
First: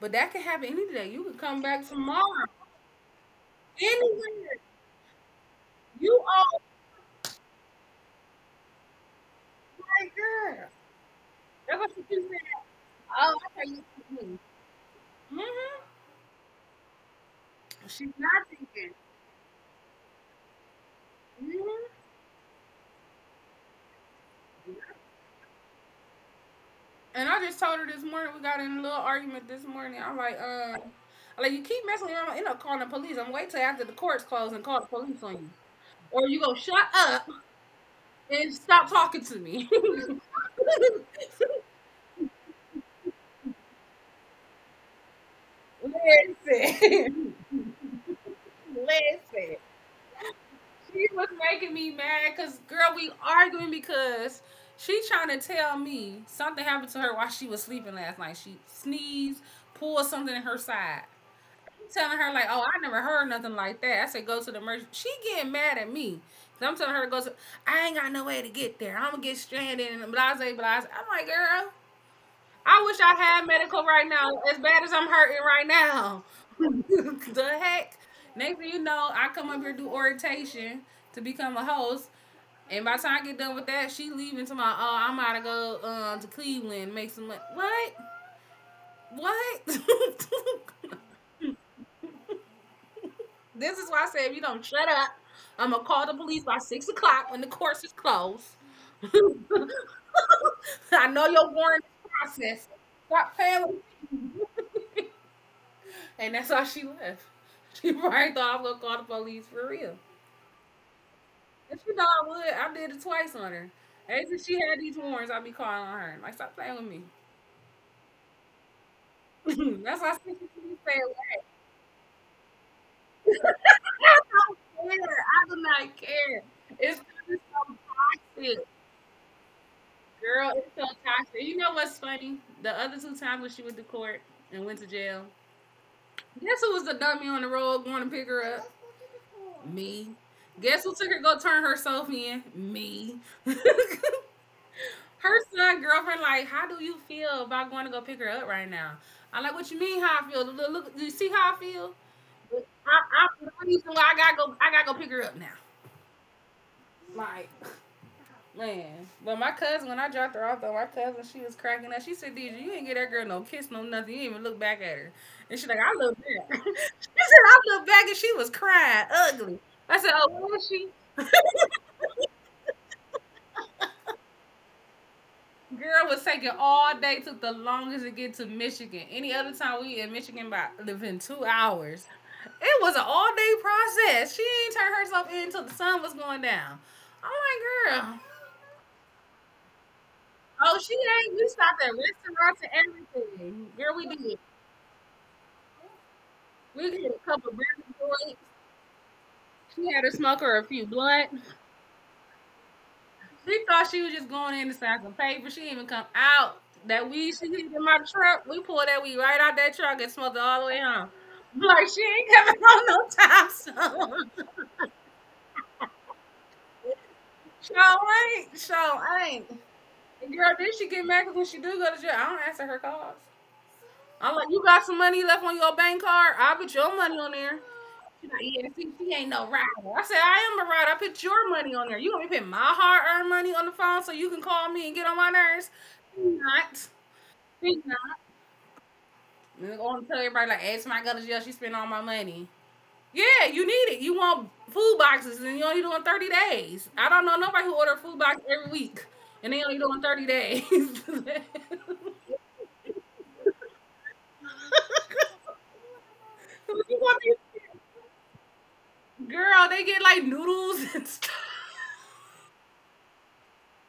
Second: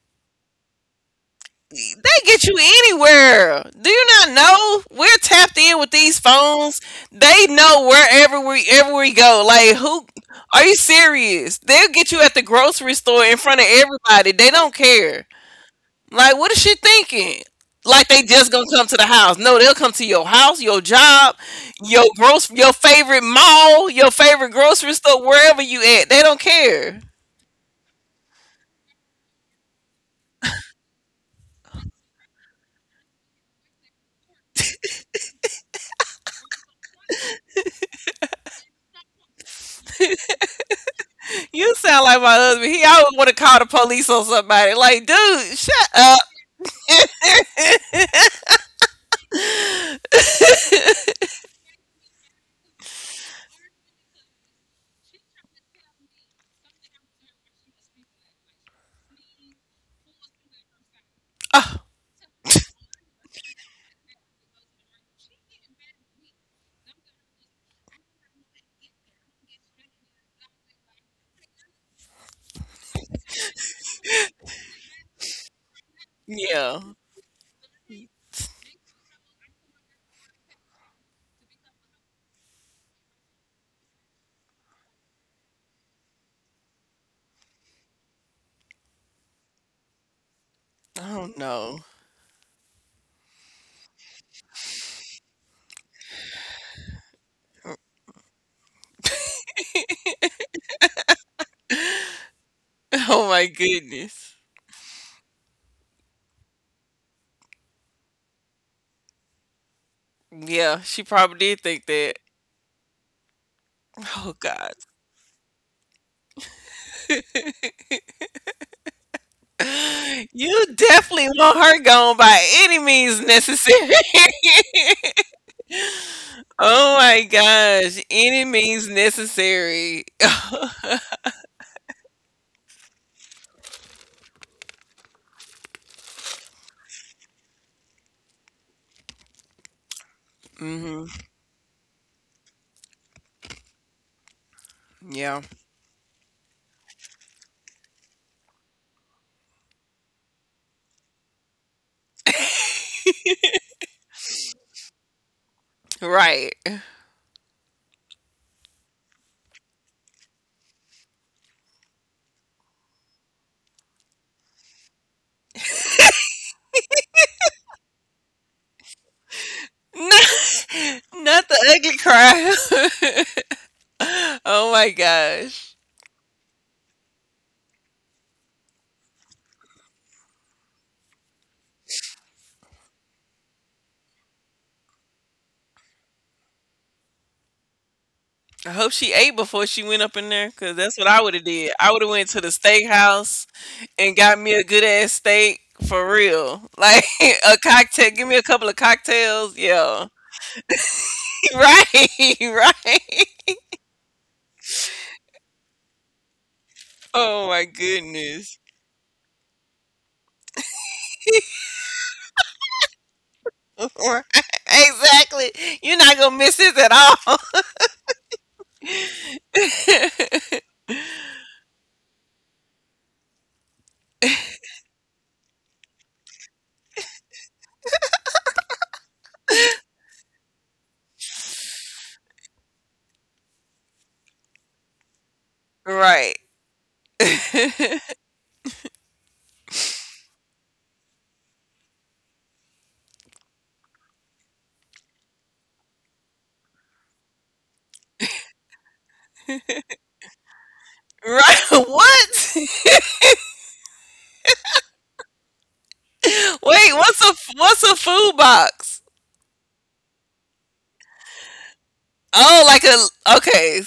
B: But that can happen any day. You could come back
A: They
B: tomorrow,
A: get you anywhere. Do you not
B: anywhere.
A: know? We're tapped in with these
B: You all
A: phones. They know wherever we ever we go. Like, who
B: right,
A: are
B: girl.
A: you serious?
B: That's
A: They'll
B: what she
A: get you
B: said.
A: at the grocery store in
B: Oh, I
A: front of
B: thought you were
A: everybody.
B: thinking.
A: They don't care.
B: Hmm.
A: Like, what is she thinking? Like
B: She's
A: they
B: not
A: just gonna come to
B: thinking.
A: the house? No, they'll come to your house, your job,
B: Hmm.
A: your gross, your favorite mall, your favorite grocery store, wherever you at. They don't care.
B: And I just told her this morning we got in a little argument this morning. Like you keep messing around, I end up calling the police. I'm wait till after the court's closed and call the police on you, or you go shut up and stop talking to me. *laughs*
A: You sound like my husband. He always want to call the police on somebody. Like, dude, shut up.
B: Listen,
A: *laughs*
B: *laughs* listen. She was making me mad because girl, we arguing because she trying to tell me something happened to her while she was sleeping last night. She sneezed, pulled something in her side.
A: Ah,
B: I'm telling her like, oh, I never heard nothing like that. I said go to the emergency. She getting mad at me. 'Cause I'm telling her to go to. I ain't got no way to get there. I'm gonna get stranded and blase blase. I'm like, girl, I wish I had medical right now, as bad as I'm hurting right now. *laughs*
A: yeah.
B: The heck? Next thing you know, I come up here do orientation to become a host. And by the time I get done with that, she leaving to my, oh, I'm about to go to Cleveland, make some money. What? What? *laughs*
A: I don't know.
B: This is why I say if you don't shut up, I'm going to call the police by 6 o'clock when the course is closed. *laughs* I know your warrant is processing.
A: *laughs* Oh
B: Stop
A: my
B: playing with
A: goodness.
B: me. *laughs* And that's how she left. *laughs* She probably thought I was gonna call the police for real.
A: Yeah, she probably did
B: If
A: think
B: you know
A: that.
B: I would, I did it twice on her. As
A: Oh
B: if she
A: God.
B: had these warrants, I'd be calling on her. Like, stop playing with me. *laughs* That's why I said she
A: You
B: couldn't say
A: definitely
B: it.
A: want her gone by any means
B: *laughs* I
A: necessary.
B: don't care.
A: *laughs*
B: I do not care.
A: Oh
B: It's
A: my
B: it's so
A: gosh, any
B: toxic,
A: means necessary. *laughs*
B: girl. It's so toxic. You know what's funny? The other two times when she went to court and went to jail, guess who was the dummy on the road going to pick her up? Me. Guess who
A: Mhm.
B: took her to go turn herself in? Me. *laughs* Her
A: Yeah.
B: son girlfriend like, how do you feel about going to go pick her up right now? I like, what you mean? How I feel? Look, look do you see how I feel? I, I'm the reason why I gotta go. I gotta go pick her up now.
A: Right. *laughs* Not
B: Man, but my cousin, when I dropped her off, though, my cousin, she was cracking up. She said, "DJ, you ain't get that girl no kiss, no nothing. You ain't even look back at her." And she like, "I look back." Said I looked back and she was crying ugly. I said, "Oh, where was she?"
A: the ugly cry. *laughs* Oh my gosh.
B: Girl was taking all day. Took the longest to get to Michigan. Any other time we in Michigan, by living 2 hours. It was an all day process. She ain't turned herself in until the sun was going down. I'm like, girl.
A: I hope she ate before she went up in there, cause
B: Oh, she
A: that's what I
B: ain't.
A: woulda
B: We
A: did.
B: stopped
A: I
B: at
A: woulda went to the
B: restaurants and
A: steakhouse
B: everything. Girl, we
A: and got
B: did.
A: me a good ass steak for real.
B: We
A: Like
B: did a
A: *laughs*
B: couple of
A: a
B: burger
A: cocktail give me
B: joints.
A: a couple of cocktails,
B: She had
A: yeah.
B: her smoker a few blunt.
A: *laughs* Right, *laughs* right.
B: She thought she was just going in to sign some paper. She didn't even come out. That weed
A: Oh
B: she
A: my
B: hid in my truck, we
A: goodness.
B: pulled that weed right out that truck and smoked it all the way home. I'm like she ain't coming *laughs* home no
A: Right.
B: time
A: *laughs*
B: soon. *laughs*
A: Exactly. You're not gonna miss this at all.
B: Show ain't, show ain't. And girl, then she get mad 'cause when she do go to jail, I don't answer her calls. I'm like, you got some money left on your bank card? I put your money on there. She like, yeah, see, she ain't no rider. I said, I am a rider. I put your money on there. You want me to put my hard earned money on the phone so you can call me and get on my nerves?
A: *laughs* Right.
B: Not.
A: *laughs*
B: Nigga, I want to tell everybody like, ask my girl to jail. She spent all my money. Yeah, you need it. You want food boxes, and you only doing 30 days. I don't know nobody who order food box every week, and they only doing 30 days. *laughs*
A: Right. *laughs*
B: *laughs*
A: What? *laughs* Wait, what's a food box?
B: Girl, they get like noodles and stuff.
A: Oh, like a okay,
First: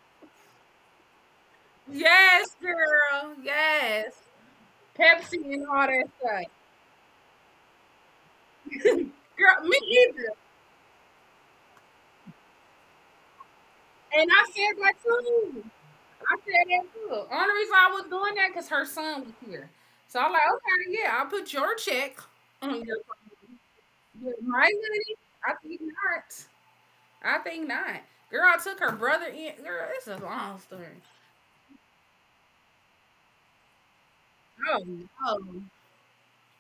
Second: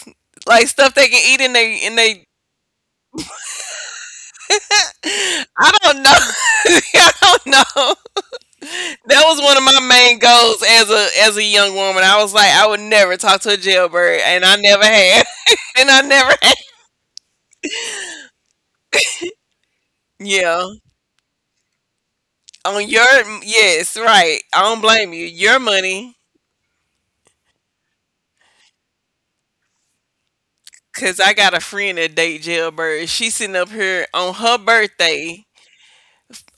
A: like stuff they can eat in they.
B: Yes, girl. Yes, Pepsi and
A: I
B: all
A: don't
B: that stuff.
A: know. *laughs* I don't know. That
B: *laughs*
A: was
B: Girl,
A: one of
B: me
A: my main
B: either.
A: goals as a young woman. I was like, I would never talk to a jailbird,
B: And I
A: and I
B: said
A: never
B: that
A: had,
B: too.
A: *laughs* and I never
B: I
A: had.
B: said that too. Only reason I was doing that because her son was here. So I'm like,
A: Yeah.
B: okay, yeah, I'll put your check on
A: On
B: your.
A: your yes, right.
B: But my
A: I don't blame
B: money?
A: you.
B: I
A: Your
B: think
A: money.
B: not. I think not. Girl, I took her brother in. Girl, it's a long story.
A: Cause I got a friend that date jailbird. She sitting up here on her
B: Oh,
A: birthday
B: no.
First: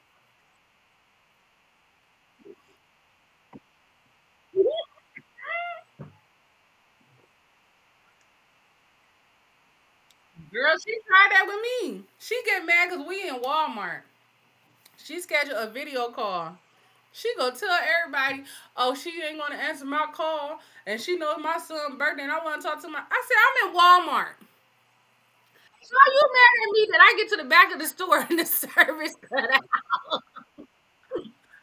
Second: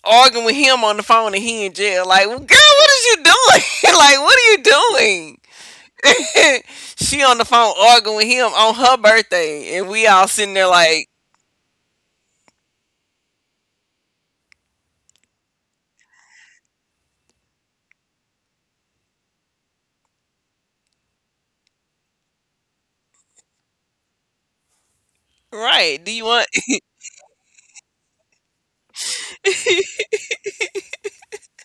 A: arguing with him on the phone, and he in jail. Like, girl, what is you doing? *laughs* Like, what are you doing? *laughs* She on the phone arguing with him on her birthday, and we all sitting there
B: Girl, she
A: like,
B: tried that with me. She get mad because we in Walmart. She scheduled a video call. She gonna tell everybody, oh, she ain't gonna answer my call, and she knows my son's birthday, and I wanna talk to my. I said, I'm in Walmart. So
A: right? Do
B: you
A: you want
B: mad at me that I get to the back of the store *laughs* and the service cut out?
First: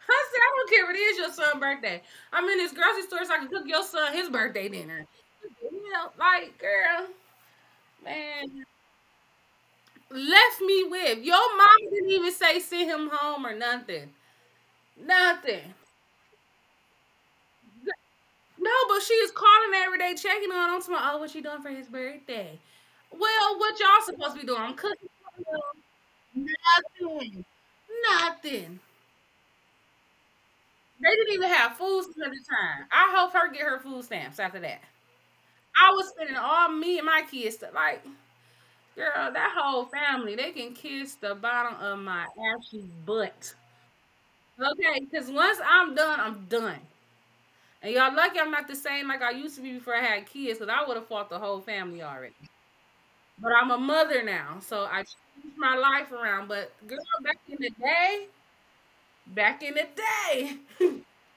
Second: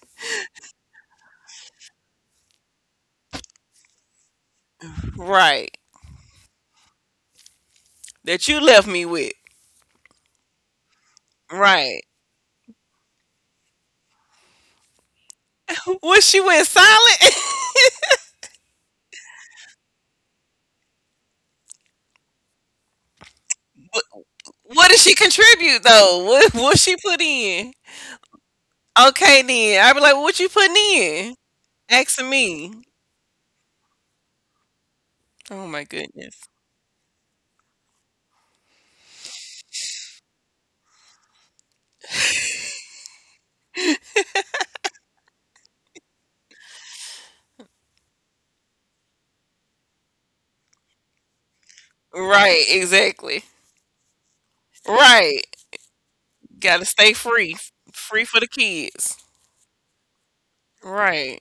B: I said, I don't care if it is your son's birthday. I'm in this grocery store so I can cook your son his birthday dinner.
A: *laughs* right
B: Like, girl,
A: that you
B: man,
A: left me with?
B: left me with. Your mom
A: Right?
B: didn't even say send him home or nothing. Nothing.
A: Was she went silent?
B: No, but she is calling every day, checking on him. Tomorrow, oh, what you doing for his birthday? Well, what y'all supposed to be
A: *laughs*
B: doing? I'm
A: What did she
B: cooking for
A: contribute though?
B: him.
A: What she put
B: Nothing.
A: in?
B: Nothing.
A: Okay then. I'd be like, well, "What you putting
B: They
A: in?"
B: didn't even have food
A: Asking
B: stamps at the
A: me.
B: time. I hope her get her food stamps after that.
A: Oh my
B: I was spending
A: goodness.
B: all me and my kids to, like, girl, that whole family, they can kiss the bottom of my ashy butt. Okay, because once I'm done, I'm done. And y'all lucky I'm not the same like I used to be before I had kids, because I would have fought the whole family already.
A: Right, exactly.
B: But I'm a mother now, so I
A: Right.
B: changed my life around. But
A: Gotta
B: girl,
A: stay
B: back
A: free.
B: in the
A: Free
B: day,
A: for the kids.
B: back in the day, *laughs*
A: Right.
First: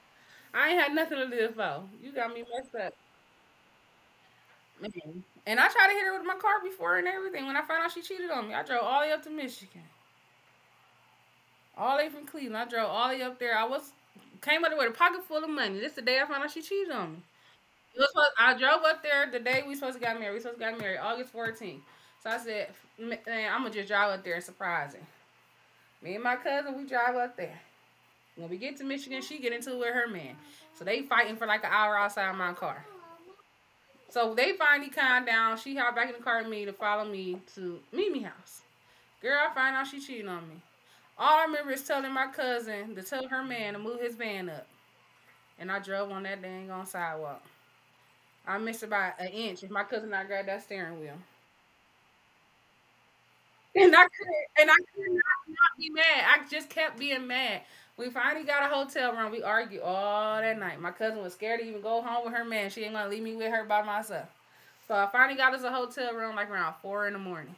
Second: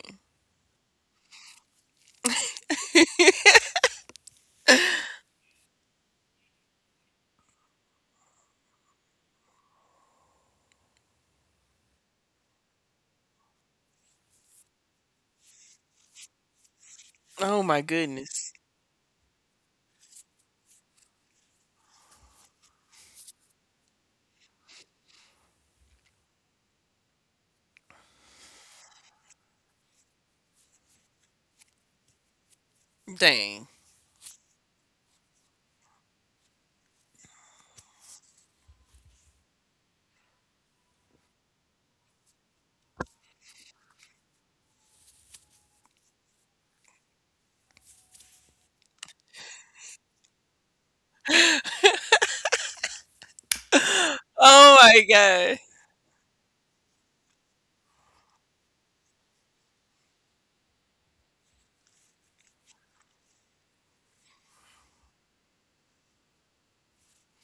B: I ain't had nothing to live for. You got me messed up. Man. And I tried to hit her with my car before and everything. When I found out she cheated on me, I drove all the way up to Michigan, all the way from Cleveland. I drove all the way up there. I was came up there with a pocket full of money. This is the day I found out she cheated on me.
A: Oh my
B: It was supposed,
A: goodness.
B: I drove up there the day we supposed to got married. We supposed to got married August 14th. So I said, man, I'm gonna just drive up there and surprise her. Me and my cousin, we drive up there. When we get to Michigan, she get into it with her man. So they fighting for like an hour outside my car.
A: Dang.
B: So they finally calmed down. She hopped back in the car with me to follow me to Mimi house. Girl, I find out she cheating on me. All I remember is telling my cousin to tell her man to move his van up, and I drove on that dang on sidewalk. I missed about an inch if my cousin not grabbed that steering wheel. *laughs* And I could and I
A: Oh
B: could
A: my
B: not, not
A: god.
B: be mad. I just kept being mad. We finally got a hotel room. We argued all that night. My cousin was scared to even go home with her man. She ain't gonna leave me with her by myself. So I finally got us a hotel room like around four in the morning.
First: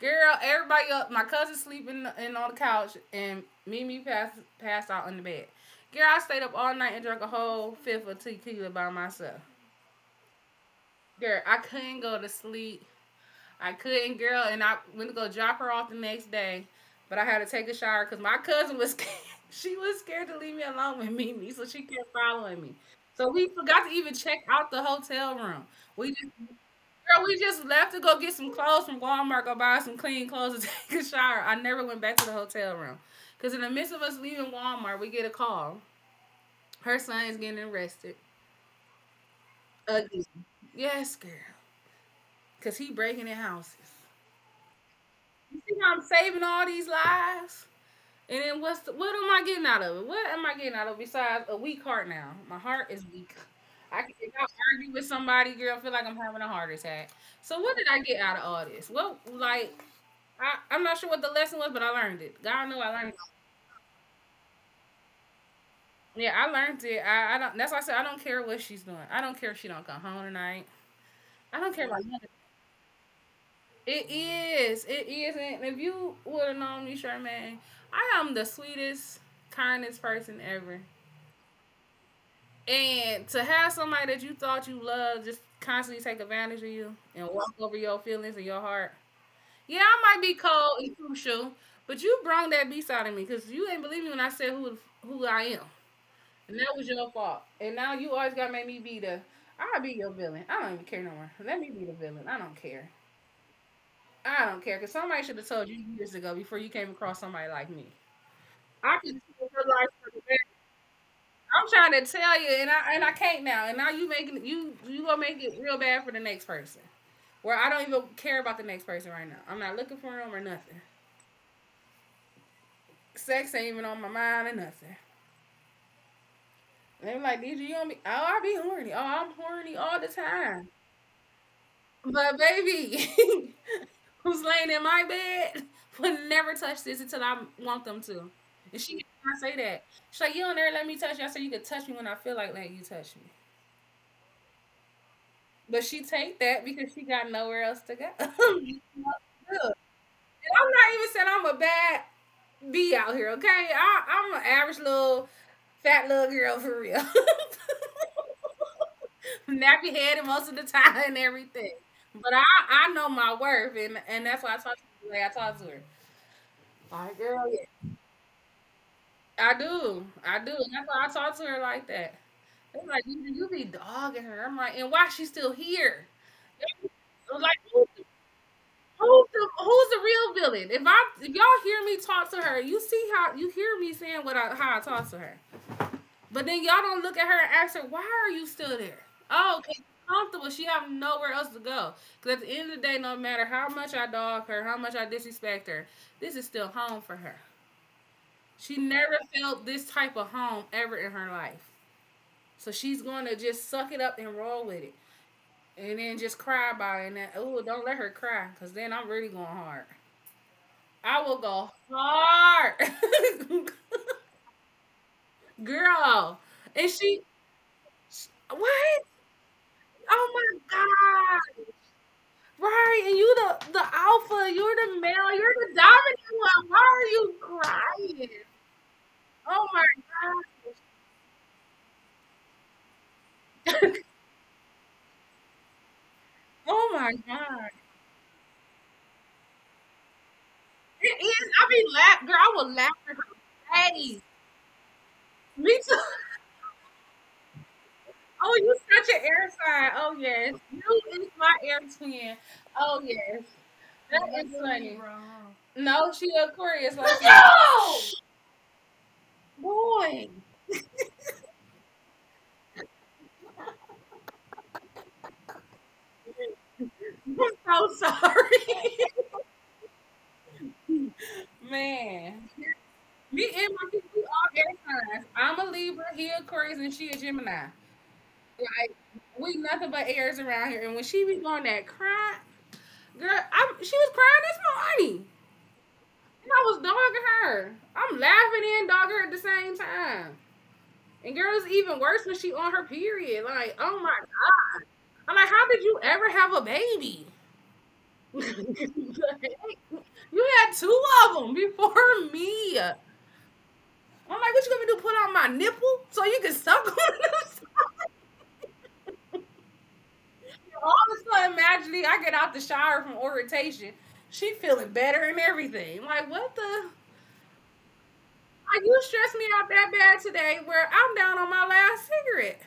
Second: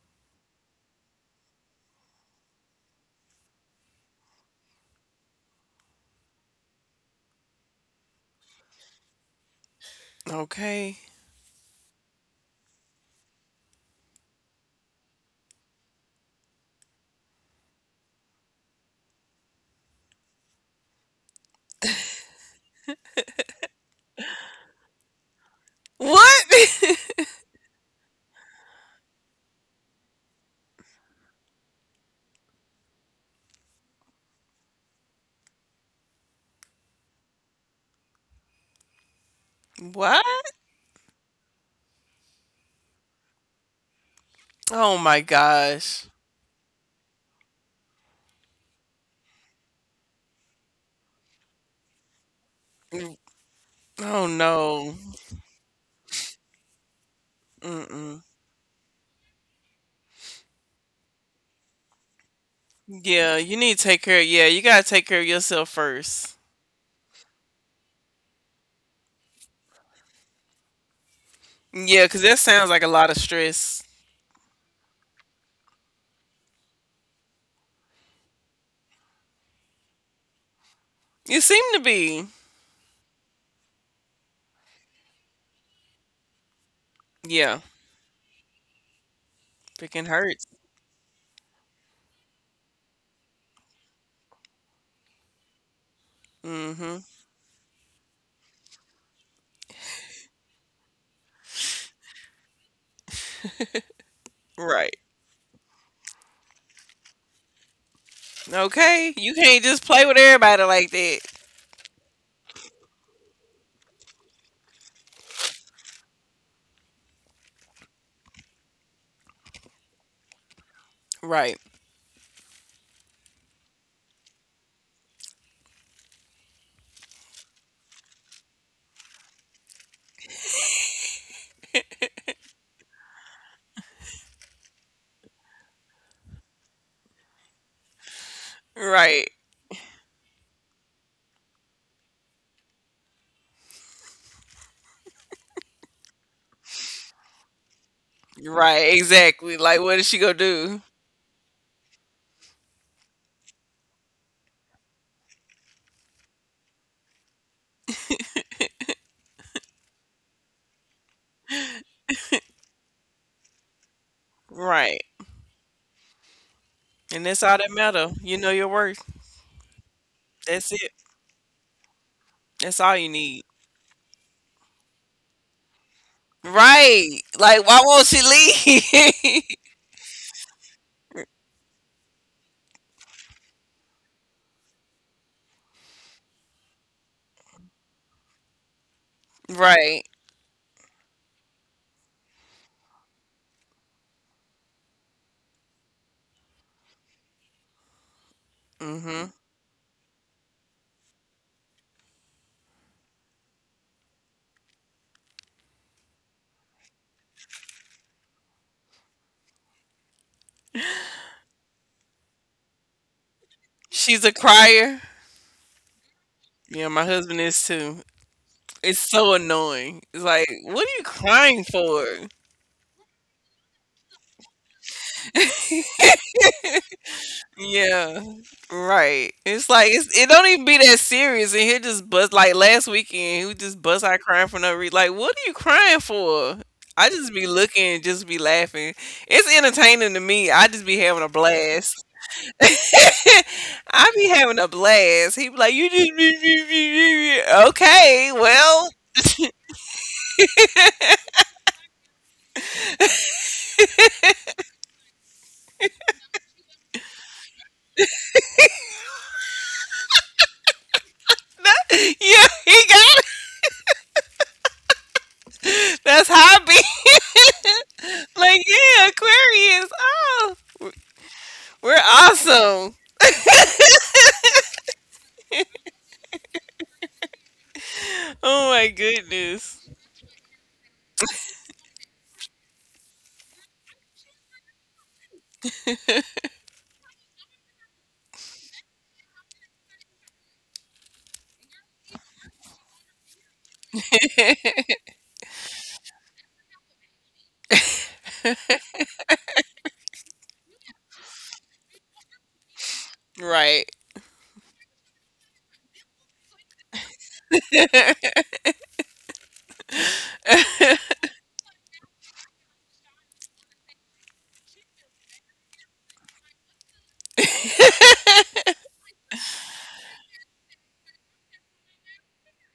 B: Girl, everybody up. My cousin sleeping in on the couch, and Mimi passed out in the bed. Girl, I stayed up all night and drank a whole fifth of tequila by myself.
A: Okay.
B: Girl, I couldn't go to sleep. I couldn't, girl, and I went to go drop her off the next day, but I had to take a shower because my cousin was scared. *laughs* She was scared to leave me alone with Mimi, so she kept following me. So we forgot to even check out the hotel room. We just Girl,
A: What?
B: we just left to go get some clothes from Walmart, go buy some clean clothes to *laughs* take a shower. I never went back to the hotel room. Because in the midst of us leaving Walmart, we get a call. Her son is getting arrested.
A: *laughs* What?
B: Again. Yes, girl. Because he breaking in houses.
A: Oh my
B: You see how
A: gosh.
B: I'm saving all these lives? And then what am I getting out of it? What am I getting out of it besides a weak heart now? My heart is
A: Mm,
B: weak. I can
A: oh
B: if I
A: no.
B: argue with somebody, girl, I feel like I'm having a heart attack. So what did I
A: Mm-mm.
B: get out of all this? What, like, I'm not sure what the lesson was, but I learned it. God know I learned it.
A: Yeah, you need to take care. Yeah, you gotta take care of yourself first.
B: Yeah, I learned it. I don't. That's why I said I don't care what she's doing. I don't care if she don't come home tonight. I don't care
A: Yeah,
B: about
A: because
B: none of
A: that
B: it.
A: sounds like a lot of stress.
B: It is. It is. And if you would have known me, Charmaine, I am the sweetest, kindest person ever.
A: You seem to be.
B: And to have somebody that you thought you loved just constantly take advantage of you and
A: Yeah,
B: walk over your feelings and your heart. Yeah,
A: freaking
B: I might be
A: hurts.
B: cold and crucial, but you brung that beast out of me because you ain't believe me when I said who I am. And that
A: Mm
B: was
A: hmm.
B: your fault. And now you always gotta make me be the. I'll be your villain. I don't even care no more. Let me be the villain. I don't care. I don't care because
A: Right.
B: somebody should have told you years ago before you came across somebody like me. I can
A: Okay.
B: see
A: You
B: your
A: can't
B: life
A: just
B: from
A: play
B: the
A: with
B: back.
A: everybody like that.
B: I'm trying to tell you, and I can't now. And now you making you you gonna make it real bad for the next person. Where I don't even care about the next person right now. I'm not looking for them or nothing.
A: Right.
B: Sex ain't even on my mind or nothing. And they be like, "Did you on me? Oh, I be horny. Oh, I'm horny all the time. But baby, *laughs* who's laying in my bed *laughs* will never touch this until I want them to. And she
A: Right.
B: can't say that. She's like, you don't ever let me touch you. I said, you could touch me when I feel like letting you touch me. But she take that because she got nowhere else to go. *laughs* You
A: Right.
B: know,
A: Exactly. Like,
B: look,
A: what is she gonna
B: and I'm
A: do?
B: not even saying I'm a bad bee out here, okay? I, I'm an average little fat little girl for real. *laughs* Nappy headed most of the time and everything. But I know my worth, and that's why I talk to
A: Right.
B: her the way I talk to her.
A: And
B: My
A: that's all
B: girl,
A: that
B: yeah.
A: matter. You know your worth.
B: I do,
A: That's
B: and
A: it.
B: that's why I talk to her like that.
A: That's all
B: They're
A: you
B: like,
A: need.
B: you be dogging her. I'm like, and why she still here?
A: Right.
B: I'm
A: Like,
B: like,
A: why won't she leave?
B: who's the real villain? If I if y'all hear me talk to her, you see how you hear me saying what I, how I talk to her, but then y'all don't look at her and ask her why are you still there? Oh, okay,
A: *laughs* Right.
B: comfortable. She have nowhere else to go. Cause at the end of the day, no matter how much I dog her, how much I disrespect her, this is still home for her. She
A: Mm
B: never
A: hmm.
B: felt this type of home ever in her life. So she's going to just suck it up and roll with it. And then just cry about it. And then, oh, don't let her cry because then I'm really going hard. I will go hard. *laughs*
A: She's a crier.
B: Girl. And
A: Yeah, my husband is too.
B: she- what?
A: It's so annoying. It's
B: Oh
A: like,
B: my
A: what are you crying
B: God.
A: for?
B: Right. And you the alpha. You're the male. You're the dominant one. Why are you
A: Yeah,
B: crying?
A: right. It's
B: Oh
A: like
B: my
A: it don't even be that serious, and he'll just bust like last weekend. He would just bust
B: God.
A: out crying for no reason. Like, what are you crying for?
B: *laughs* Oh
A: I
B: my
A: just be
B: God.
A: looking and just be laughing. It's entertaining to me. I just be having a
B: It is. I be
A: blast.
B: laugh, girl. I
A: *laughs*
B: will laugh in her
A: I be
B: face.
A: having a blast. He be like,
B: Me
A: you just
B: too. *laughs*
A: be- okay.
B: Oh, you
A: Well,
B: such an air sign. Oh yes, you is my air twin. Oh yes, that is funny. No, she Aquarius like that. No! Boy,
A: *laughs* yeah, he got it. That's how
B: I'm so
A: *laughs* like,
B: sorry.
A: yeah, Aquarius. Oh,
B: *laughs*
A: we're
B: Man.
A: awesome.
B: Me and my people, we all air signs. I'm a Libra, he a Aquarius, and she a Gemini.
A: Oh my
B: Like we
A: goodness.
B: nothing but airs around here. And when she be going that cry, girl, I, she was crying this morning. And I was dogging her. I'm laughing and dogging her at the same time. And girl, it's even worse when she on her period. Like, oh my,
A: *laughs*
B: I'm like, how did you ever have a baby? *laughs* You had two of them before me. I'm
A: Right.
B: like, what you gonna do? Put on my nipple so you can suck on them? *laughs* All of a sudden, magically, I get out the shower from orientation. She feeling better and everything. I'm like, what the? Like, you stressed me out that bad today where I'm down on my last cigarette.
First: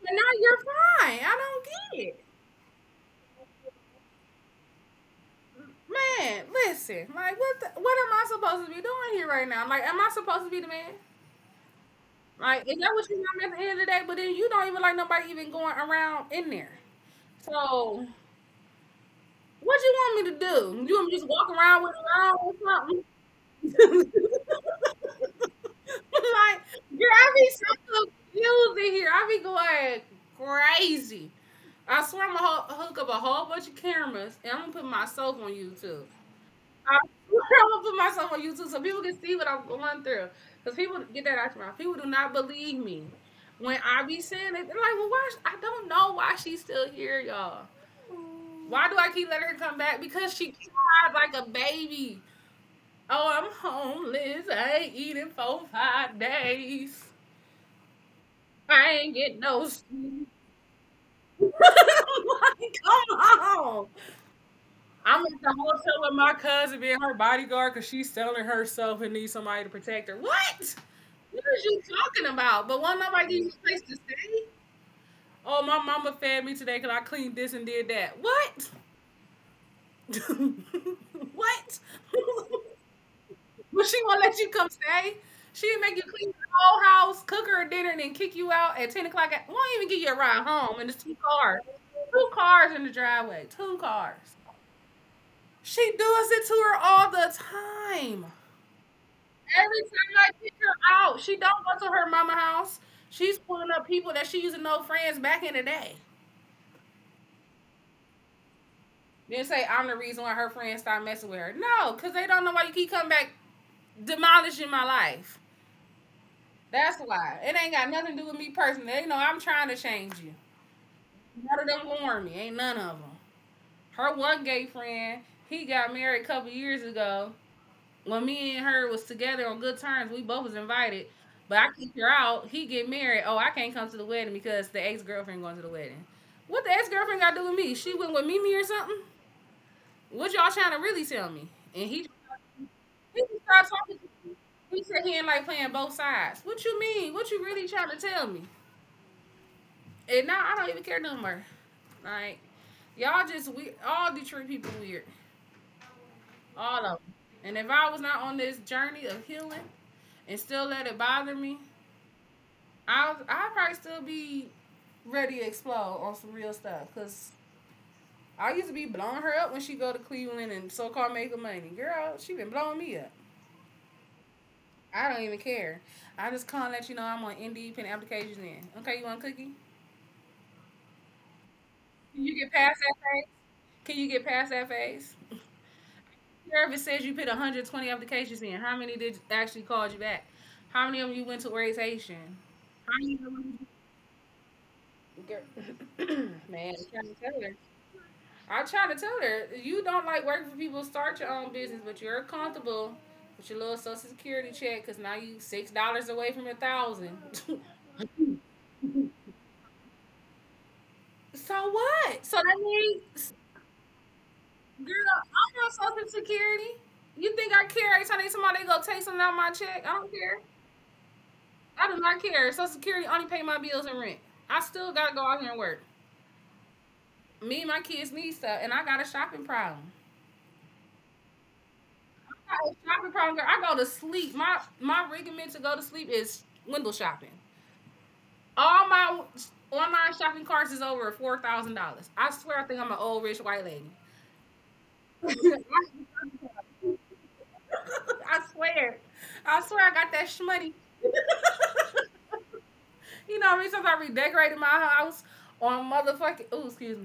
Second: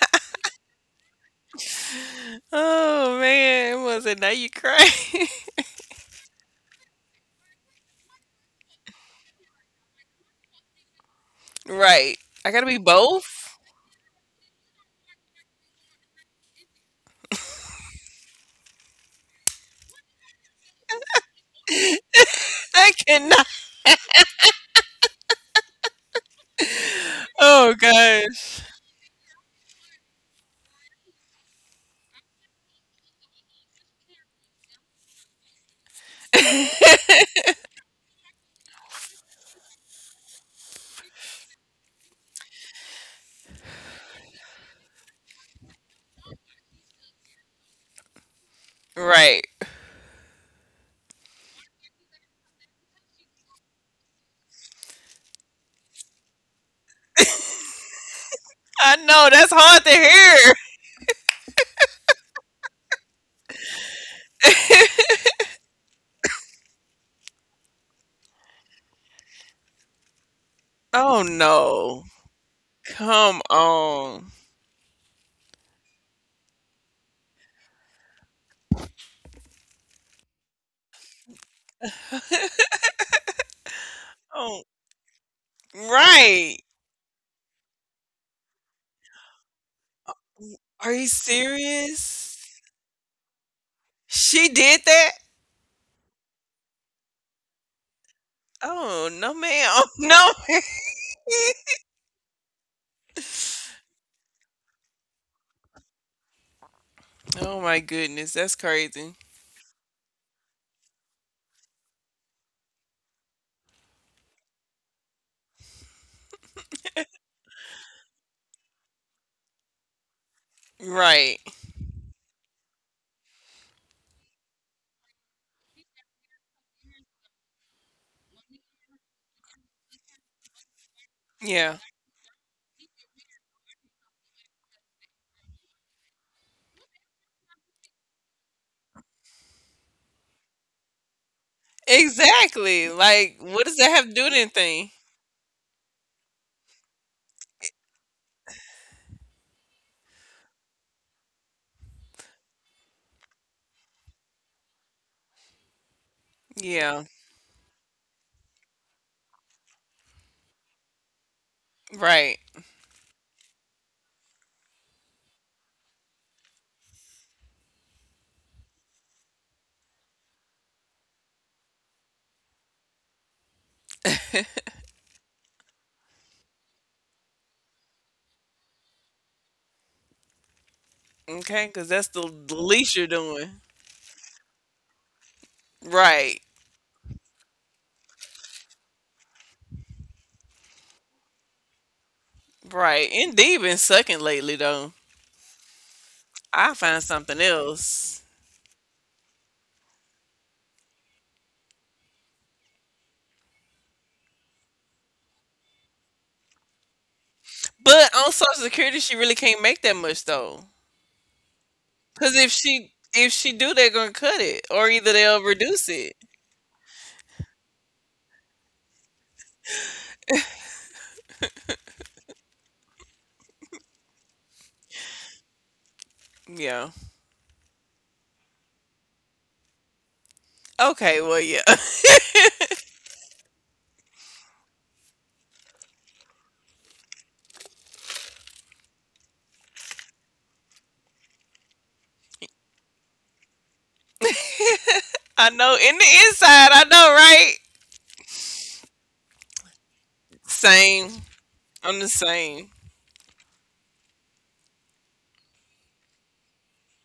B: But now you're fine. I don't get it.
A: Oh man, was it now you cry? *laughs*
B: Man, listen. Like, what the, what am I supposed to be doing here right now? Like, am I supposed to be the man?
A: Right. I
B: Like,
A: gotta be
B: is that what you want
A: both?
B: at the end of the day? But then you don't even like nobody even going around in there. So, what you want me to do? You want me to just walk around with a around
A: I
B: or
A: cannot.
B: something? *laughs* like, girl, I be so
A: Oh gosh.
B: confused in here. I be going crazy. I swear I'm gonna hook up a whole bunch of cameras and I'm gonna put myself on YouTube. *laughs* I'm gonna put myself on YouTube so people can see what I'm going through. Cause people get that out your mouth. People do not believe me when I be saying it. They're like, "Well, why?" I don't know why she's still here, y'all. Why do I keep letting her
A: Right.
B: come back? Because she cried like a baby. Oh, I'm homeless. I ain't eating for 5 days. I ain't getting
A: I
B: no
A: know that's
B: sleep.
A: hard to hear.
B: *laughs* Come on. I'm at the hotel with my cousin being her bodyguard because she's selling herself and needs somebody to protect her. What? What are
A: Oh
B: you talking
A: no.
B: about? But won't nobody give you a place
A: Come
B: to stay?
A: on.
B: Oh, my mama fed me today because I cleaned this and did that. What? *laughs* what? *laughs* but she won't let you
A: Oh,
B: come stay. She'll make you clean the
A: right.
B: whole house, cook her dinner, and then kick you out at 10 o'clock. At, won't even give you a ride home.
A: Are
B: And it's
A: you
B: two cars. Two
A: serious?
B: cars in the driveway. Two cars.
A: She did that?
B: She does it to her all the time.
A: Oh, no ma'am.
B: Every
A: *laughs*
B: time
A: No.
B: I pick
A: *laughs*
B: her out, she don't go to her mama house. She's pulling up people that she used to know friends back in the day.
A: Oh my goodness, that's crazy.
B: Then say I'm the reason why her friends stopped messing with her. No, cause they don't know why you keep coming back demolishing my life. That's why. It ain't got nothing to do with me personally. They know I'm trying to change you.
A: Right.
B: None of them warn me. Ain't none of them. Her one gay friend, he got married a couple years ago. When me and her was together on good terms, we both was invited. But I
A: Yeah.
B: kicked her out. He get married. Oh, I can't come to the wedding because the ex girlfriend going to the wedding. What the ex girlfriend got to do with me? She went with Mimi or something? What y'all trying to really tell me? And he
A: Exactly.
B: just
A: Like, what
B: started
A: does that
B: talking.
A: have to do
B: To
A: with
B: me. He
A: anything?
B: said he ain't like playing both sides. What you mean? What you really trying to tell me? And now I don't even care no more. Like y'all just we all Detroit people weird, all of
A: Yeah.
B: them. And if I was not on this journey of healing and still let it bother me,
A: Right.
B: I probably still be ready to explode on some real stuff because I used to be blowing her up when she go to Cleveland and so called making money. Girl, she been blowing me up. I don't even care. I just can't let you know I'm on Indeed putting applications in. Okay, you want a cookie?
A: Okay. Because that's the
B: Can you get
A: the
B: past that
A: least you're
B: phase?
A: doing.
B: Can you get past that phase?
A: Right.
B: Service says you put 120 applications in. How many did actually called you back? How many of them you went to orientation? How
A: Right.
B: many of
A: Indeed,
B: them?
A: been sucking lately though.
B: Girl, *coughs* *clears throat* man,
A: I
B: I'm
A: find
B: trying to tell
A: something
B: her.
A: else.
B: I try to tell her, you don't like working for people, start your own business, but you're comfortable with your little social security check because now you $6 away from 1,000. *laughs*
A: But on Social Security, she really can't make that much though.
B: so what?
A: Because
B: So
A: if
B: that
A: she if
B: means,
A: she do, they're gonna cut it, or either
B: girl,
A: they'll
B: I'm on
A: reduce
B: social
A: it.
B: security. You think I care every time they somebody go take something out of my check? I don't care. I do not care. Social security only pay my bills and rent. I still gotta go out here and work.
A: Yeah.
B: Me and my kids need stuff, and I got a shopping problem.
A: Okay. Well, yeah. *laughs*
B: I got a shopping problem, girl. I go to sleep. My regiment to go to sleep is window shopping. All my online shopping carts is over $4,000. I swear, I think I'm an old rich white lady. *laughs*
A: I know. In the inside, I know, right?
B: I swear, I swear, I got that shmoney.
A: Same.
B: *laughs*
A: I'm the same.
B: you know what I mean? Since I redecorated my house on motherfucking. Ooh, excuse me.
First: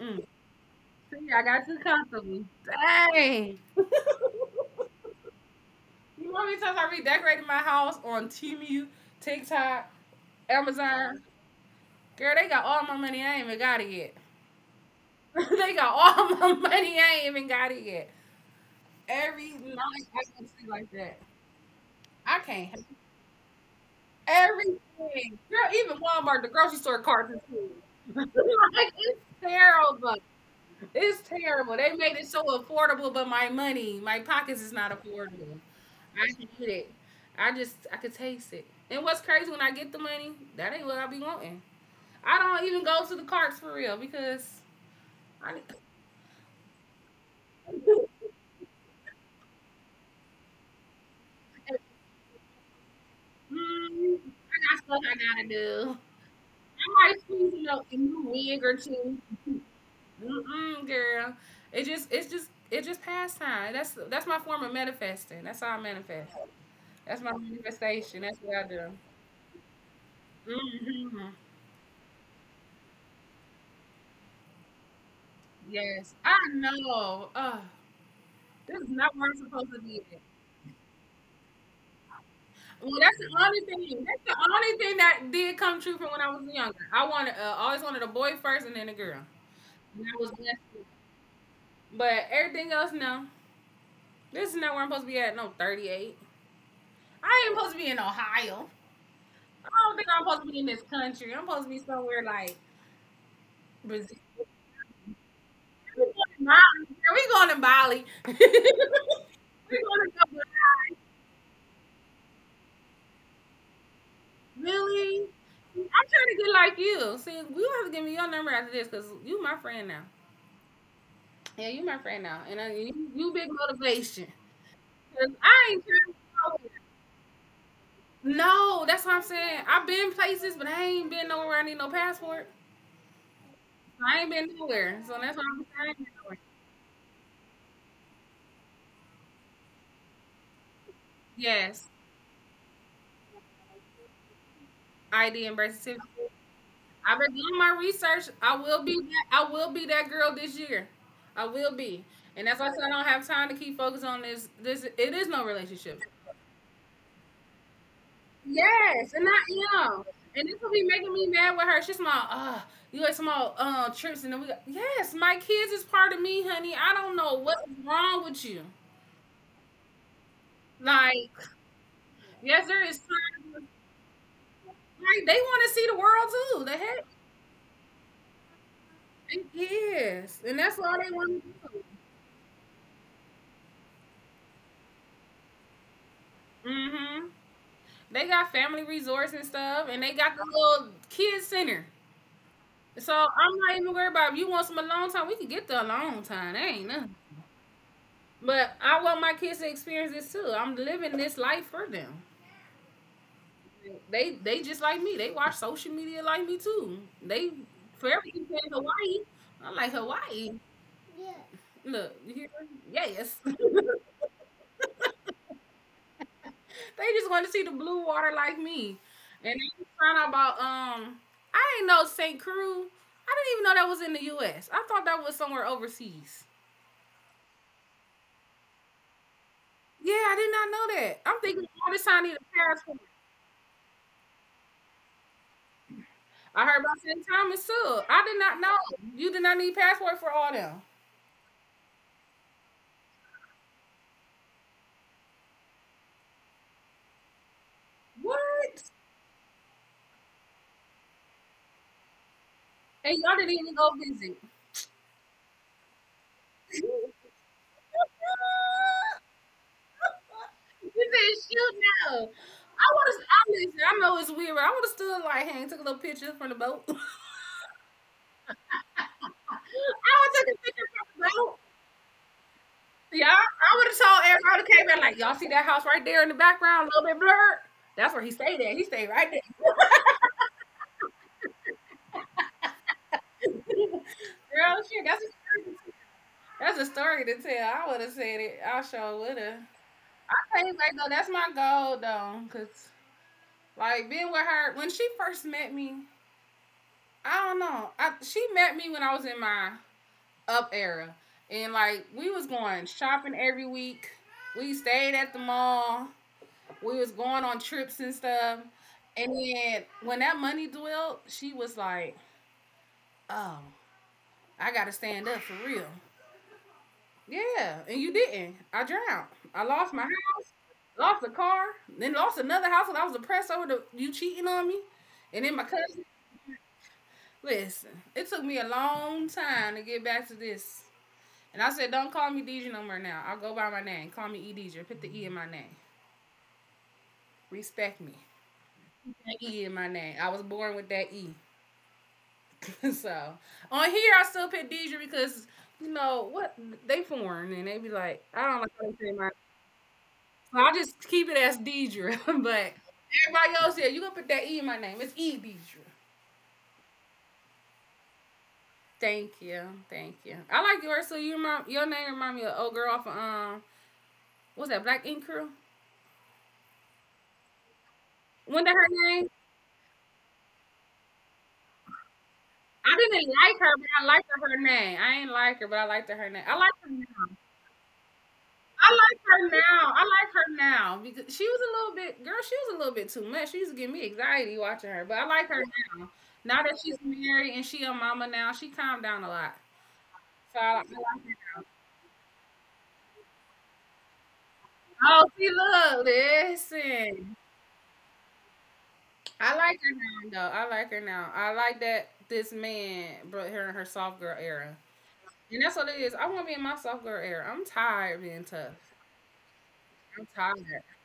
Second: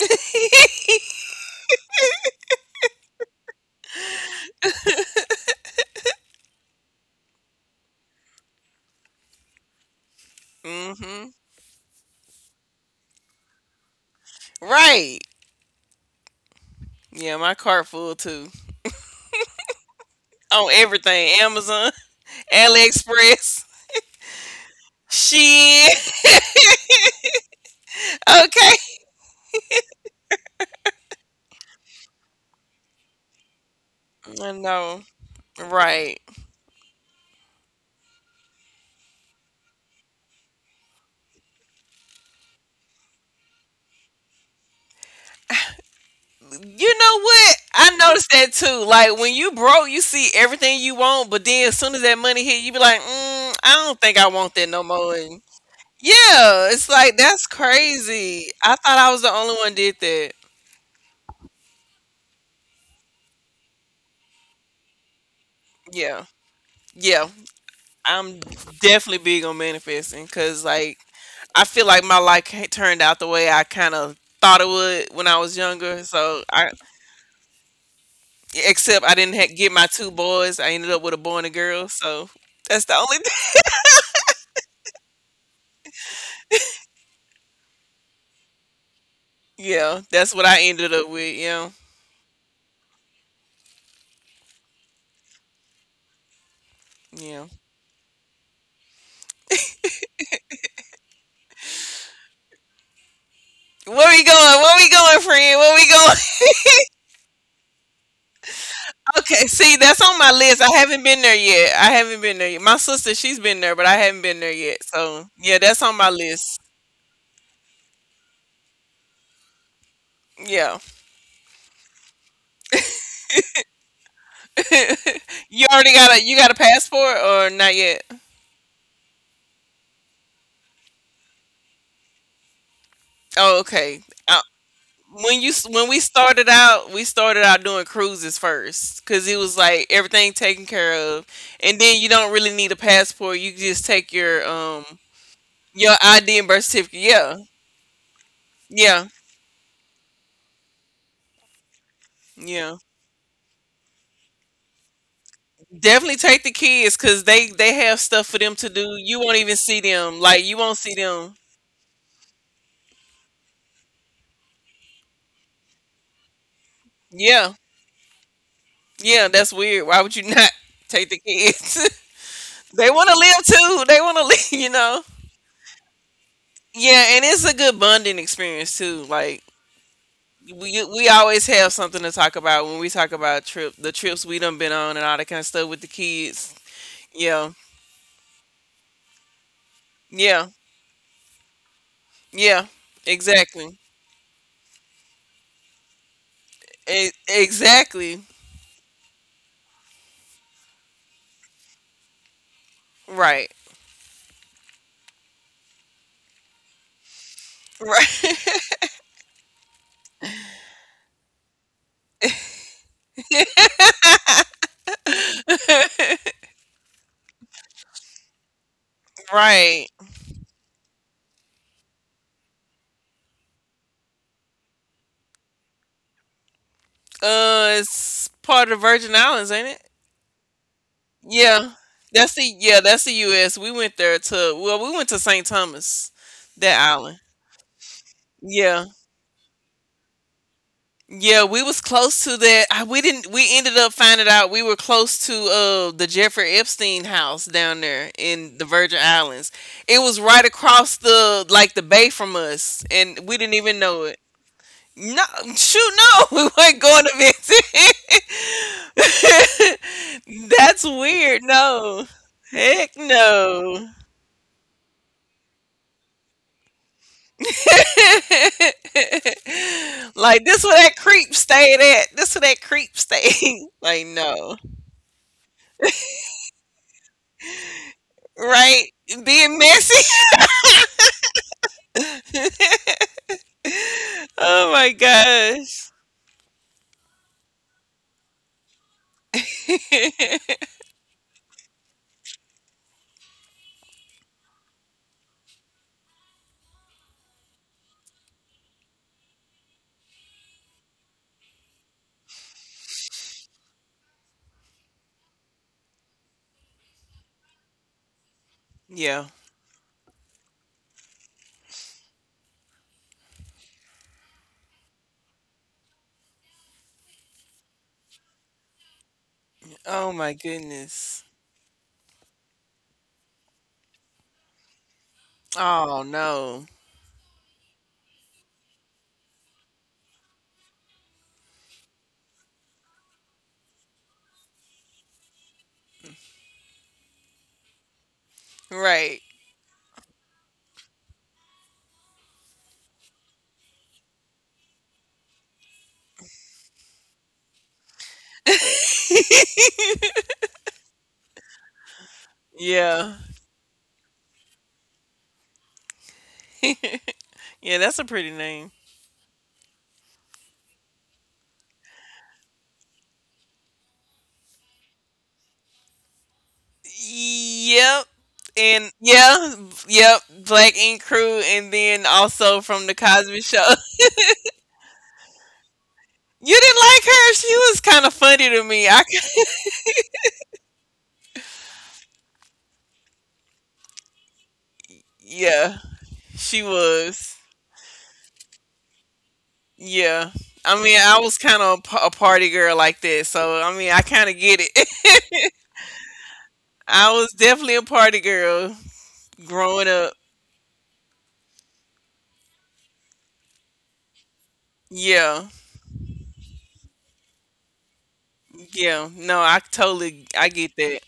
B: Mm. See, I got too comfortable. Dang. You know how many times I redecorated my house on Temu, TikTok,
A: Mm-hmm.
B: Amazon? Girl, they got all my money. I ain't even got it yet.
A: Right.
B: *laughs* they got all my money. I ain't
A: Yeah,
B: even
A: my
B: got it
A: cart
B: yet.
A: full too.
B: Every night I go see
A: On
B: like that.
A: everything. Amazon,
B: I can't. Have
A: AliExpress.
B: Everything, girl. Even
A: Shit.
B: Walmart, the grocery store
A: *laughs*
B: carts is full. *laughs* like
A: Okay.
B: it's terrible. It's terrible. They made it so affordable, but my money, my
A: I
B: pockets is not
A: know.
B: affordable.
A: Right.
B: I hate it. I could taste it. And what's crazy when I get the money, that ain't what I be wanting. I don't even go to the carts for real because I,
A: You know what? I noticed that too. Like when you broke, you see everything you want, but then as soon as that money hit, you be like, mm, I don't
B: mm,
A: think I want that
B: I got
A: no
B: stuff I
A: more. And
B: gotta do.
A: yeah, it's
B: I might
A: like that's
B: squeeze in a new
A: crazy.
B: wig or
A: I thought I
B: two.
A: was the only one did that.
B: Mm-mm, girl. It's just pastime. That's my form of manifesting. That's how I
A: Yeah.
B: manifest. That's
A: Yeah.
B: my manifestation. That's
A: I'm
B: what I do.
A: definitely big on manifesting because
B: Mm
A: like
B: hmm.
A: I feel like my life ca- turned out the way I kind of thought it would when I was younger.
B: Yes, I know. Ugh, this is
A: Except
B: not
A: I
B: where
A: didn't
B: I'm
A: ha-
B: supposed
A: get
B: to
A: my
B: be.
A: two
B: At.
A: boys. I ended up with a boy and a girl. So that's
B: Well,
A: the
B: that's
A: only *laughs*
B: the
A: thing.
B: only thing. That's the only thing that did come true from when I was younger. I wanted, always wanted a boy first and then a girl.
A: Yeah,
B: And I was
A: that's what
B: blessed.
A: I
B: With it.
A: ended up with. Yeah,
B: But everything else, no. This is not where I'm supposed to be at. No, 38.
A: yeah.
B: I ain't supposed to be in Ohio. I don't think I'm supposed to be in this country. I'm supposed to be somewhere like
A: Where
B: Brazil.
A: we going? Where we going, friend? Where we going? *laughs*
B: We going to Bali. Girl. We going to Bali. *laughs*
A: Okay, see,
B: we
A: that's
B: going
A: on
B: to
A: my
B: go
A: list. I
B: Bali.
A: haven't been there yet. I haven't been there yet. My sister, she's been there, but I haven't been there yet. So
B: Really?
A: yeah, that's
B: I'm
A: on my
B: trying to get
A: list.
B: like you. See, you have to give me your number after this because you my friend now.
A: Yeah.
B: Yeah, you my friend now, and you big motivation. 'Cause
A: *laughs* You
B: I ain't
A: already
B: trying
A: got a you got a
B: to go
A: passport or not yet?
B: nowhere. No, that's what I'm saying. I've been places, but I ain't been nowhere. Where I need no passport.
A: Oh, okay.
B: I ain't been nowhere, so that's
A: When
B: why
A: you
B: I'm saying.
A: when
B: I ain't been nowhere.
A: we started out doing cruises first because it was like everything taken care of, and
B: Yes,
A: then you don't really need a passport. You just take
B: ID and birth
A: your
B: certificate.
A: ID and birth certificate.
B: I've been
A: Yeah,
B: doing my research. I will be.
A: yeah,
B: That, I will be that girl this year. I will be, and that's why I
A: yeah.
B: said I don't have time to keep focused on this. This it is no relationship.
A: Definitely take the kids because they have stuff for them to do.
B: Yes,
A: You
B: and
A: won't even see
B: I am.
A: them. Like
B: And
A: you
B: this will
A: won't
B: be
A: see
B: making me
A: them.
B: mad with her. She's my you had some all trips and then we got, yes, my kids is part of me, honey. I don't know
A: Yeah,
B: what's wrong with you.
A: yeah. That's weird. Why would you not *laughs* take the
B: Like,
A: kids?
B: yes,
A: *laughs*
B: there
A: They
B: is
A: want to
B: times
A: live
B: when-
A: too. They want to *laughs* live. You know.
B: like they want to see the world too. The heck?
A: Yeah, and it's a good bonding experience too. Like
B: Yes. And that's
A: we
B: all
A: we
B: they want
A: always
B: to
A: have something to talk about when we talk about trip the trips we done been on and all that kind of stuff with the kids.
B: do. Mm-hmm.
A: Yeah,
B: They got family resorts and stuff, and they got the
A: yeah,
B: little kids center.
A: yeah.
B: So I'm
A: Exactly.
B: not even worried about if you want some alone time, we can get the alone time. That ain't
A: E-
B: nothing.
A: exactly.
B: But I want my kids to experience this too. I'm living this life for them.
A: Right.
B: They just like me. They watch social media like me too. They forever in
A: Right.
B: Hawaii. I like Hawaii. Look, you hear? Yes.
A: *laughs*
B: They just want to see the blue water like me. And they
A: Right.
B: found out about I didn't know St. Crew. I didn't even know that was in the US. I thought that was somewhere overseas.
A: It's part of the Virgin Islands, ain't it?
B: Yeah, I did not know that. I'm thinking
A: Yeah.
B: all this time I need a passport.
A: That's the U.S. We went there to well, we went to St. Thomas,
B: I heard
A: that
B: about
A: island.
B: St. Thomas too. I did not know.
A: Yeah.
B: You did not need passport for all them.
A: Yeah, we was close to that. I- We didn't. We ended up finding out we were close to the Jeffrey Epstein house down there in the
B: What?
A: Virgin Islands. It was right across the like the bay from us,
B: And
A: and
B: y'all
A: we
B: didn't
A: didn't
B: even
A: even
B: go
A: know it.
B: visit. *laughs*
A: No, shoot, no, *laughs* we weren't
B: you
A: going to visit. *laughs* That's
B: said
A: weird.
B: shoot
A: No,
B: no. I
A: heck
B: want to. I listen.
A: no.
B: I know it's weird, but I would have stood like hang, took a little picture from the boat.
A: *laughs*
B: I would
A: Like
B: took a
A: this where
B: picture
A: that
B: from
A: creep
B: the boat.
A: stayed at. This where that creep
B: Yeah,
A: stayed.
B: I
A: *laughs*
B: would have
A: Like
B: told everybody
A: no.
B: who came in like, y'all see that house right there in the background, a little bit blurred. That's where he stayed at. He stayed right
A: Right?
B: there.
A: Being messy. *laughs*
B: *laughs* Girl, shit, that's
A: Oh
B: a
A: my
B: story.
A: gosh.
B: That's a story to tell. I would have said it. I sure would have. I think
A: *laughs*
B: like though that's my goal though, cause like being with her when she first met me, I don't know. I she met me when I was in my up era, and like we was going shopping every week. We stayed at the mall. We was going on trips and stuff. And
A: Yeah.
B: then when that money dwelled, she was like, "Oh, I gotta stand up for real." Yeah, and you didn't. I drowned. I lost my
A: Oh
B: house,
A: my
B: lost a
A: goodness.
B: car, then lost another house, and I was depressed over the you cheating on me. And then my cousin.
A: Oh no.
B: Listen, it took me a long time to get back to this. And I said, "Don't call me DJ no more now. I'll go by my name. Call me E DJ. Put the E in my name. Respect me. Put
A: Right.
B: the E in my name. I was born with that E." *laughs* So on here, I still pick Deidre because you know what they foreign and they be like, I don't like how they say my.
A: *laughs*
B: So I just keep it as Deidre, *laughs* but
A: Yeah.
B: everybody else here, you gonna put that E in my name? It's E Deidre.
A: *laughs* Yeah, that's a pretty name.
B: Thank you, thank you. I like yours. So you remind, your name remind me of old girl off of what's that Black Ink Crew?
A: Yep.
B: When that her
A: And
B: name?
A: yeah, yep, Black Ink Crew and then also from
B: I
A: the
B: didn't
A: Cosby
B: like
A: Show.
B: her,
A: *laughs*
B: but I liked her, her name. I ain't like her, but I liked her, her name. I
A: You
B: liked
A: didn't
B: her
A: like
B: name.
A: her. She was kind of funny to me.
B: I
A: I
B: like
A: c-
B: her now. I like her now because she was a little bit, girl, she was a little bit too much. She used to give me anxiety watching her, but I like her
A: yeah,
B: now. Now
A: she
B: that she's
A: was.
B: married and she a mama now, she calmed down a lot.
A: Yeah.
B: So I
A: I
B: like
A: mean, I was
B: her.
A: kind of a a party girl like that, so I mean, I kind of get it.
B: Oh,
A: *laughs*
B: see, look,
A: I was
B: listen.
A: definitely a party girl
B: I like
A: growing
B: her
A: up.
B: now, though. I like her now. I like that this man brought her in her soft girl era.
A: Yeah.
B: And that's what it is. I want to be in my soft girl era. I'm tired of being tough.
A: Yeah. No,
B: I'm
A: I
B: tired.
A: get that.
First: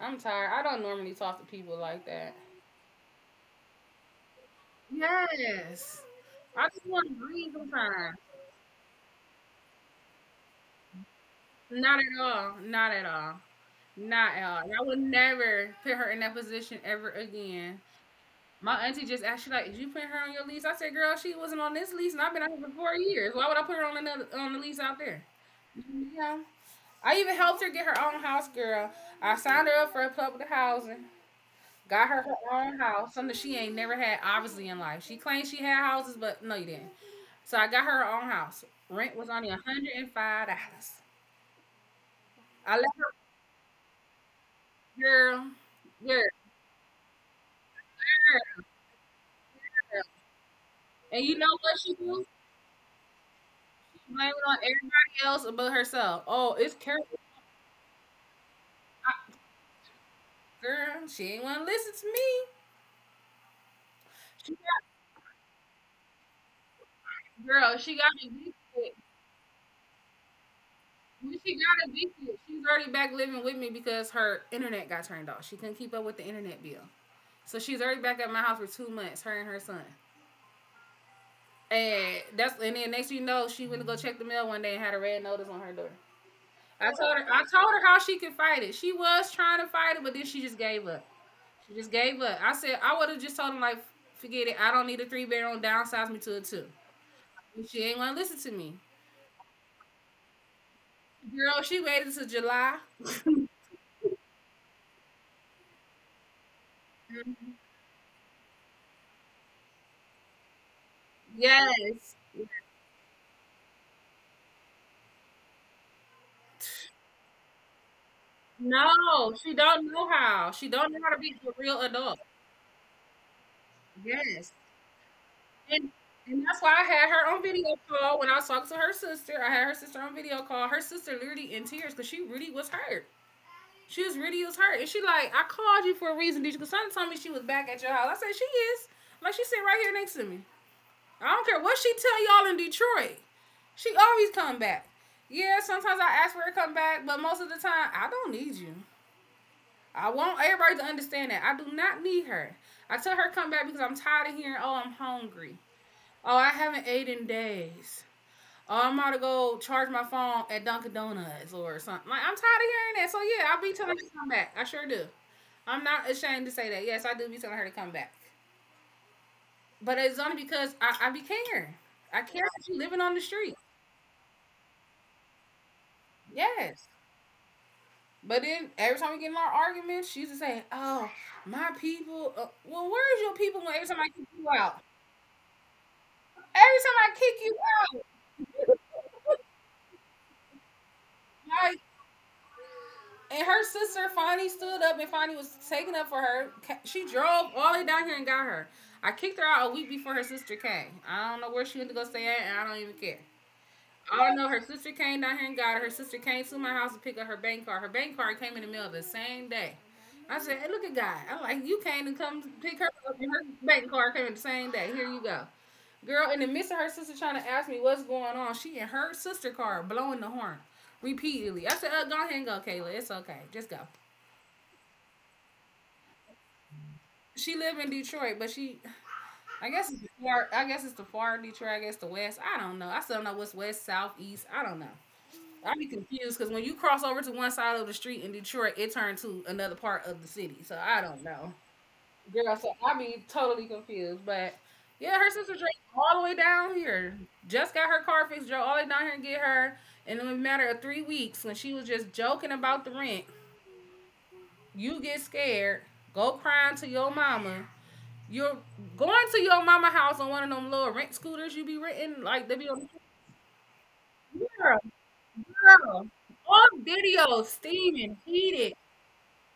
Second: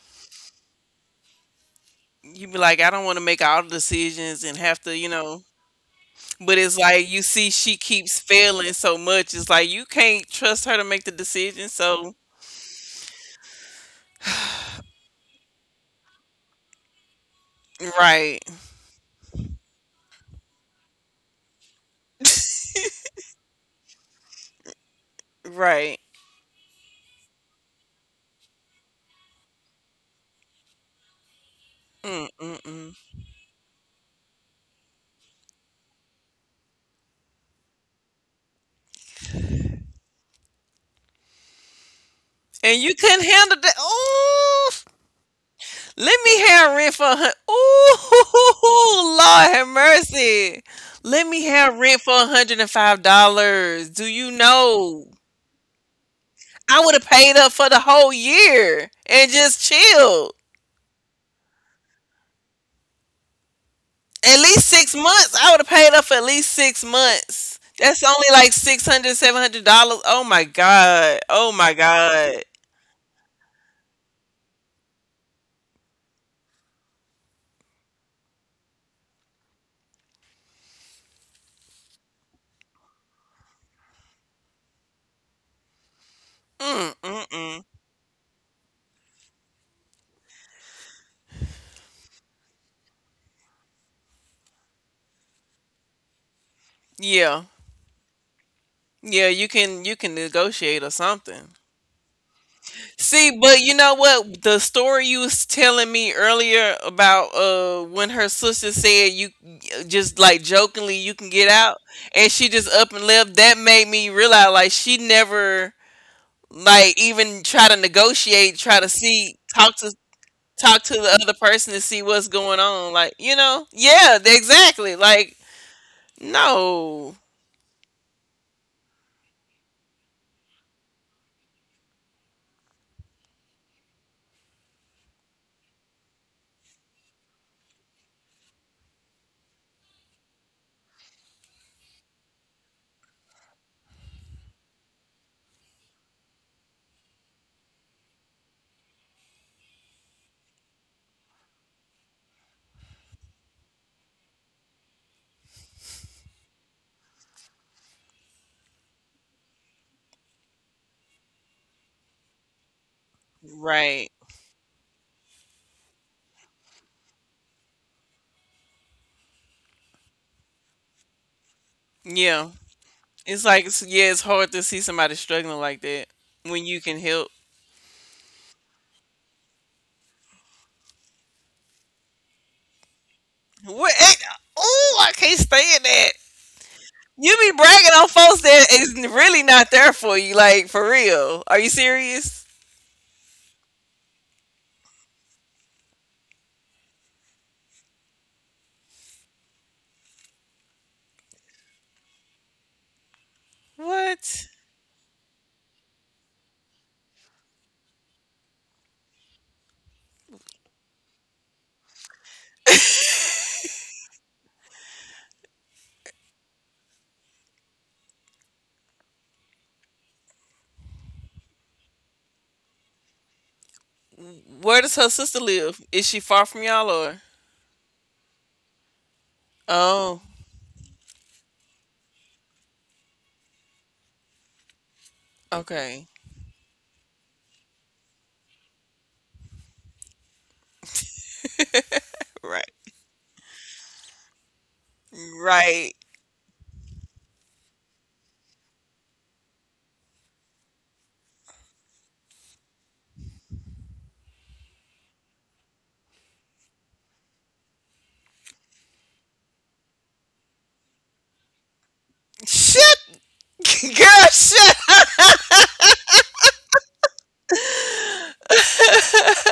B: I'm tired. I don't normally talk to people like that.
A: You be like, I don't want to make all the decisions and have to, you know.
B: Yes.
A: But
B: I
A: it's
B: just want
A: like
B: to
A: you see
B: breathe
A: she
B: sometimes.
A: keeps failing so much. It's like you can't trust her to make the decision.
B: Not
A: So
B: at all. Not at all. Not at all. And I would never put her in that position ever again.
A: right.
B: My auntie just asked, she like, "Did you put her on your lease?" I said, "Girl, she wasn't on this lease, and I've been out here for 4 years. Why would I put her on another on the lease out there?"
A: Right.
B: Yeah. I even helped her get her own house, girl. I signed her up for a public housing. Got her her own
A: Mm-mm-mm.
B: house, something she ain't never had, obviously, in life. She claims she had houses, but no, you didn't. So I got her, her own house. Rent was only $105. I
A: And
B: let
A: you
B: her
A: couldn't handle that. Oh
B: girl,
A: Let
B: girl,
A: me have rent for a hundred.
B: girl.
A: Ooh, *laughs* Lord have mercy.
B: And
A: Let
B: you
A: me
B: know what
A: have
B: she
A: rent for
B: was.
A: $105.
B: She
A: Do
B: blame
A: you
B: it on
A: know?
B: everybody else but herself. Oh, it's
A: I
B: Carol,
A: would have paid up for the whole year and just chilled.
B: girl. She ain't want to listen to me.
A: At
B: She
A: least
B: got,
A: 6 months. I would have paid up for at least 6 months.
B: girl, she got
A: That's only like
B: evicted.
A: 600, $700. Oh my god.
B: When she
A: Oh my
B: got evicted,
A: god.
B: she's already back living with me because her internet got turned off. She couldn't keep up with the internet bill. So she's already back at my house for 2 months, her and her son. And that's, and then next thing you know, she went to go check the mail one day and had a red notice on her door.
A: Mm mm
B: I told
A: mm.
B: her how she could fight it. She was trying to fight it, but then she just gave up. She just gave up. I said I would have just told him like, forget it. I don't need a three bedroom. Downsize me to a two.
A: Yeah.
B: And she ain't want to listen to me.
A: Yeah. You can negotiate or something.
B: Girl, she waited till July.
A: See, but you know what? The story you was telling me earlier about
B: Mhm.
A: when her sister said you just like jokingly you can get out
B: Yes.
A: and she just up and left, that made me realize like she never like even try to negotiate, try to
B: No,
A: see
B: she
A: talk
B: don't
A: to
B: know how. She
A: talk
B: don't know
A: to
B: how to
A: the
B: be a
A: other
B: real
A: person
B: adult.
A: to see what's going on. Like, you
B: Yes.
A: know? Yeah,
B: And
A: exactly.
B: and
A: Like,
B: that's why I had her on video call
A: no.
B: when I was talking to her sister. I had her sister on video call. Her sister literally in tears because she really was hurt. She was really was hurt, and she like, I called you for a reason, Deja, because Sonny told me she was back at your house. I said she is, like she sitting right here next to me. I don't care what she tell y'all in Detroit, she always come back. Yeah, sometimes I ask for her to come back, but most of the time I don't need you. I want everybody to understand that I do not need her. I tell her come back because I'm tired of hearing, oh, I'm hungry. Oh, I haven't ate in days. Oh, I'm about to go charge my phone at Dunkin' Donuts or something. Like I'm tired of hearing that. So yeah, I'll be telling her to
A: Right.
B: come back. I sure do. I'm not ashamed to say that. Yes, I do be telling her to come back. But it's only because I be caring. I care
A: Yeah.
B: that you living on the
A: It's
B: street.
A: like it's, yeah, it's hard to see somebody struggling like that when
B: Yes.
A: you can help.
B: But then every time we get in our arguments, she's just saying, "Oh, my people." Well, where's your people? When every time
A: What?
B: I
A: Eh,
B: kick you out,
A: oh, I can't stand that.
B: every time I kick
A: You
B: you
A: be bragging
B: out,
A: on folks that
B: *laughs*
A: is really not there for you. Like for real. Are you
B: why.
A: serious?
B: And her sister finally stood up and finally was taken up for her. She drove all the way down here and got her. I kicked her out a week before her sister came. I don't know where she went to go stay at, and I don't even care. I don't know.
A: What?
B: Her sister came down here and got her. Her sister came to my house to pick up her bank card. Her bank card came in the mail the same day. I said, "Hey, look at God." I'm like, "You came and come pick her up, and her bank card came in the same day. Here you go, girl." In the midst of her sister trying to ask me what's going on, she and her sister car blowing the horn repeatedly. I said, "Go ahead and go, Kayla. It's okay. Just go."
A: Where does her sister live? Is she far from y'all or?
B: She live in Detroit, but she, I guess, it's the
A: Oh,
B: far, I guess it's the far Detroit. I guess the west. I don't know. I still don't know what's west, south, east. I don't know. I be
A: okay.
B: confused because when you cross over to one side of the street in Detroit, it turned to another part of the city. So I don't know, girl.
A: Right.
B: So I be totally confused. But yeah, her sister drove
A: Right.
B: all the way down here. Just got her car fixed. Drove all the way down here and get her. And in a matter of 3 weeks, when she was just joking about the rent, you get scared, go crying to your mama, you're going to your mama house on one of them little rent scooters you be renting, like they be on
A: Shut, *laughs* girl,
B: girl,
A: shut.
B: girl. On video, steaming, heated,
A: *laughs*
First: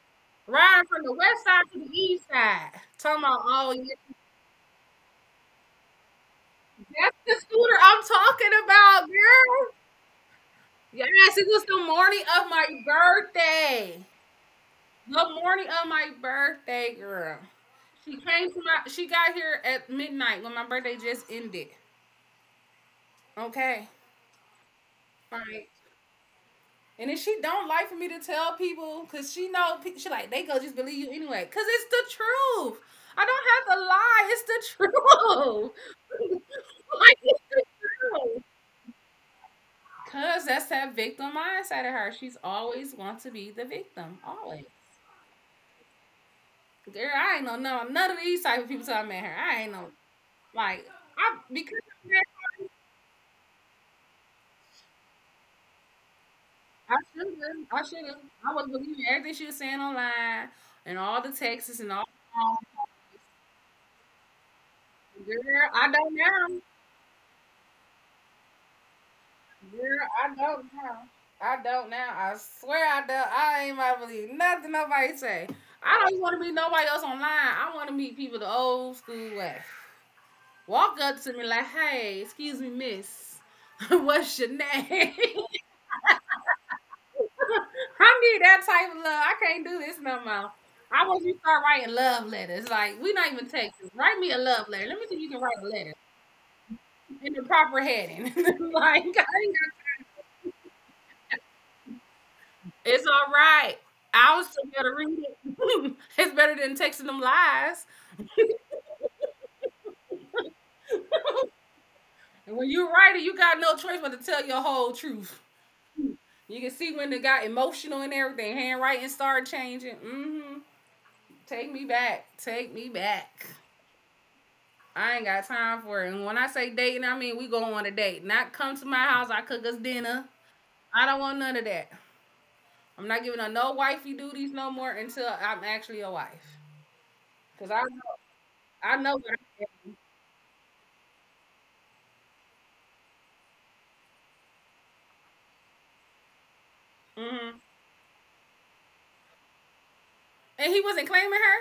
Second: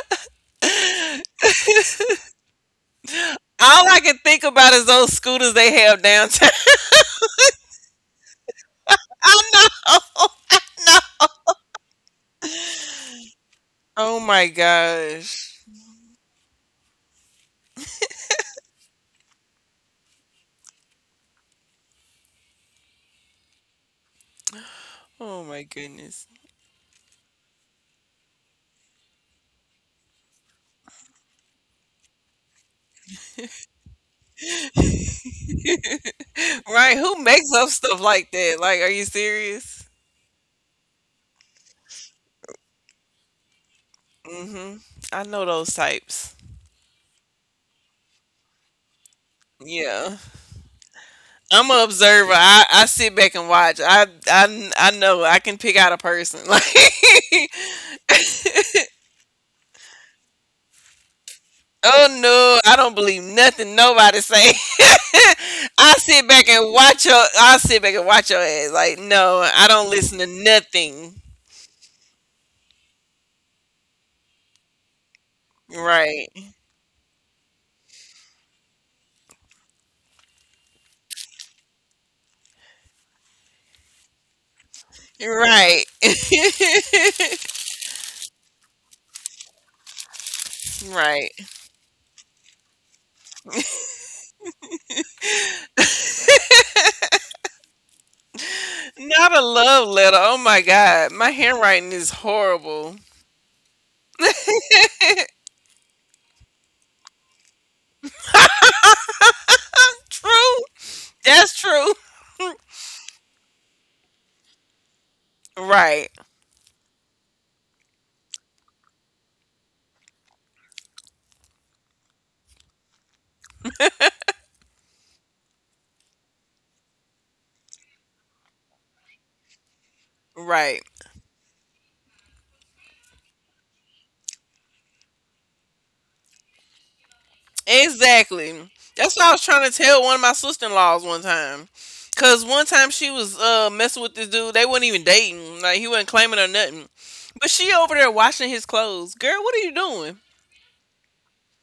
B: riding from the west side to the east side. Talking about, oh
A: All I
B: yeah,
A: can think about is those scooters they have downtown.
B: that's the scooter I'm talking about,
A: *laughs* I
B: girl.
A: know. *laughs* I know.
B: Yes, it was the morning of my birthday.
A: Oh my
B: The
A: gosh.
B: morning of my birthday, girl. She came to my she got here at midnight when my birthday just ended. Okay.
A: Oh my
B: Like.
A: goodness.
B: And if she don't like for me to tell people, cause she know she like they go just believe you anyway, cause it's the truth. I don't have to lie. It's the truth. *laughs*
A: *laughs* Right,
B: Like
A: who
B: it's
A: makes
B: the
A: up stuff like
B: truth.
A: that? Like, are you serious?
B: Cause that's that victim mindset of her. She's always want to be the victim. Always.
A: Mhm. I know those types.
B: Girl, I ain't know none of these type of people till I met her. I ain't know
A: Yeah.
B: like I
A: I'm
B: because
A: an
B: of
A: observer.
B: that,
A: I sit back and watch. I know I can pick out a person. *laughs* Like,
B: I should have. I should have. I was believing everything she was saying online and all the texts and all
A: oh no,
B: the
A: I don't believe nothing nobody say.
B: calls.
A: *laughs*
B: Girl, I don't now.
A: I sit back and watch your ass. Like, no, I don't
B: Girl,
A: listen to
B: I don't now.
A: nothing.
B: I don't now. I swear I don't. I ain't about to believe nothing nobody say. I don't
A: Right,
B: want to meet nobody else online. I want to meet people the old school way. Walk up to me like, hey, excuse me, miss. *laughs* What's your name? *laughs* I
A: right,
B: need that type of love. I can't do this no more. I want
A: *laughs* right.
B: you to start writing love letters. Like, we not even texting. Write me a love letter. Let me see if you can write a letter in the proper heading. *laughs* Like, I
A: Not a
B: ain't.
A: love letter. Oh my God. My handwriting is horrible.
B: It's all right. I was
A: *laughs*
B: still better read it. *laughs* It's better than texting them lies.
A: True. That's true.
B: And when you write it, you got no choice but to tell your whole truth.
A: Right.
B: You can see when it got emotional and everything. Handwriting started changing. Mm-hmm. Take me back. Take me back. I ain't got time for it. And when I say dating, I mean we go on a date. Not come to my house, I cook us dinner.
A: Right.
B: I don't want none of that. I'm not giving her no wifey duties no more until I'm actually a wife. Because
A: Exactly.
B: I know
A: That's
B: what
A: what I was
B: I
A: trying to
B: am.
A: tell one of my sister in laws one time. Cause one time she was messing with this dude. They weren't even dating. Like he wasn't claiming or nothing. But
B: Hmm.
A: she over there washing his clothes. Girl, what are you doing?
B: And he wasn't claiming her.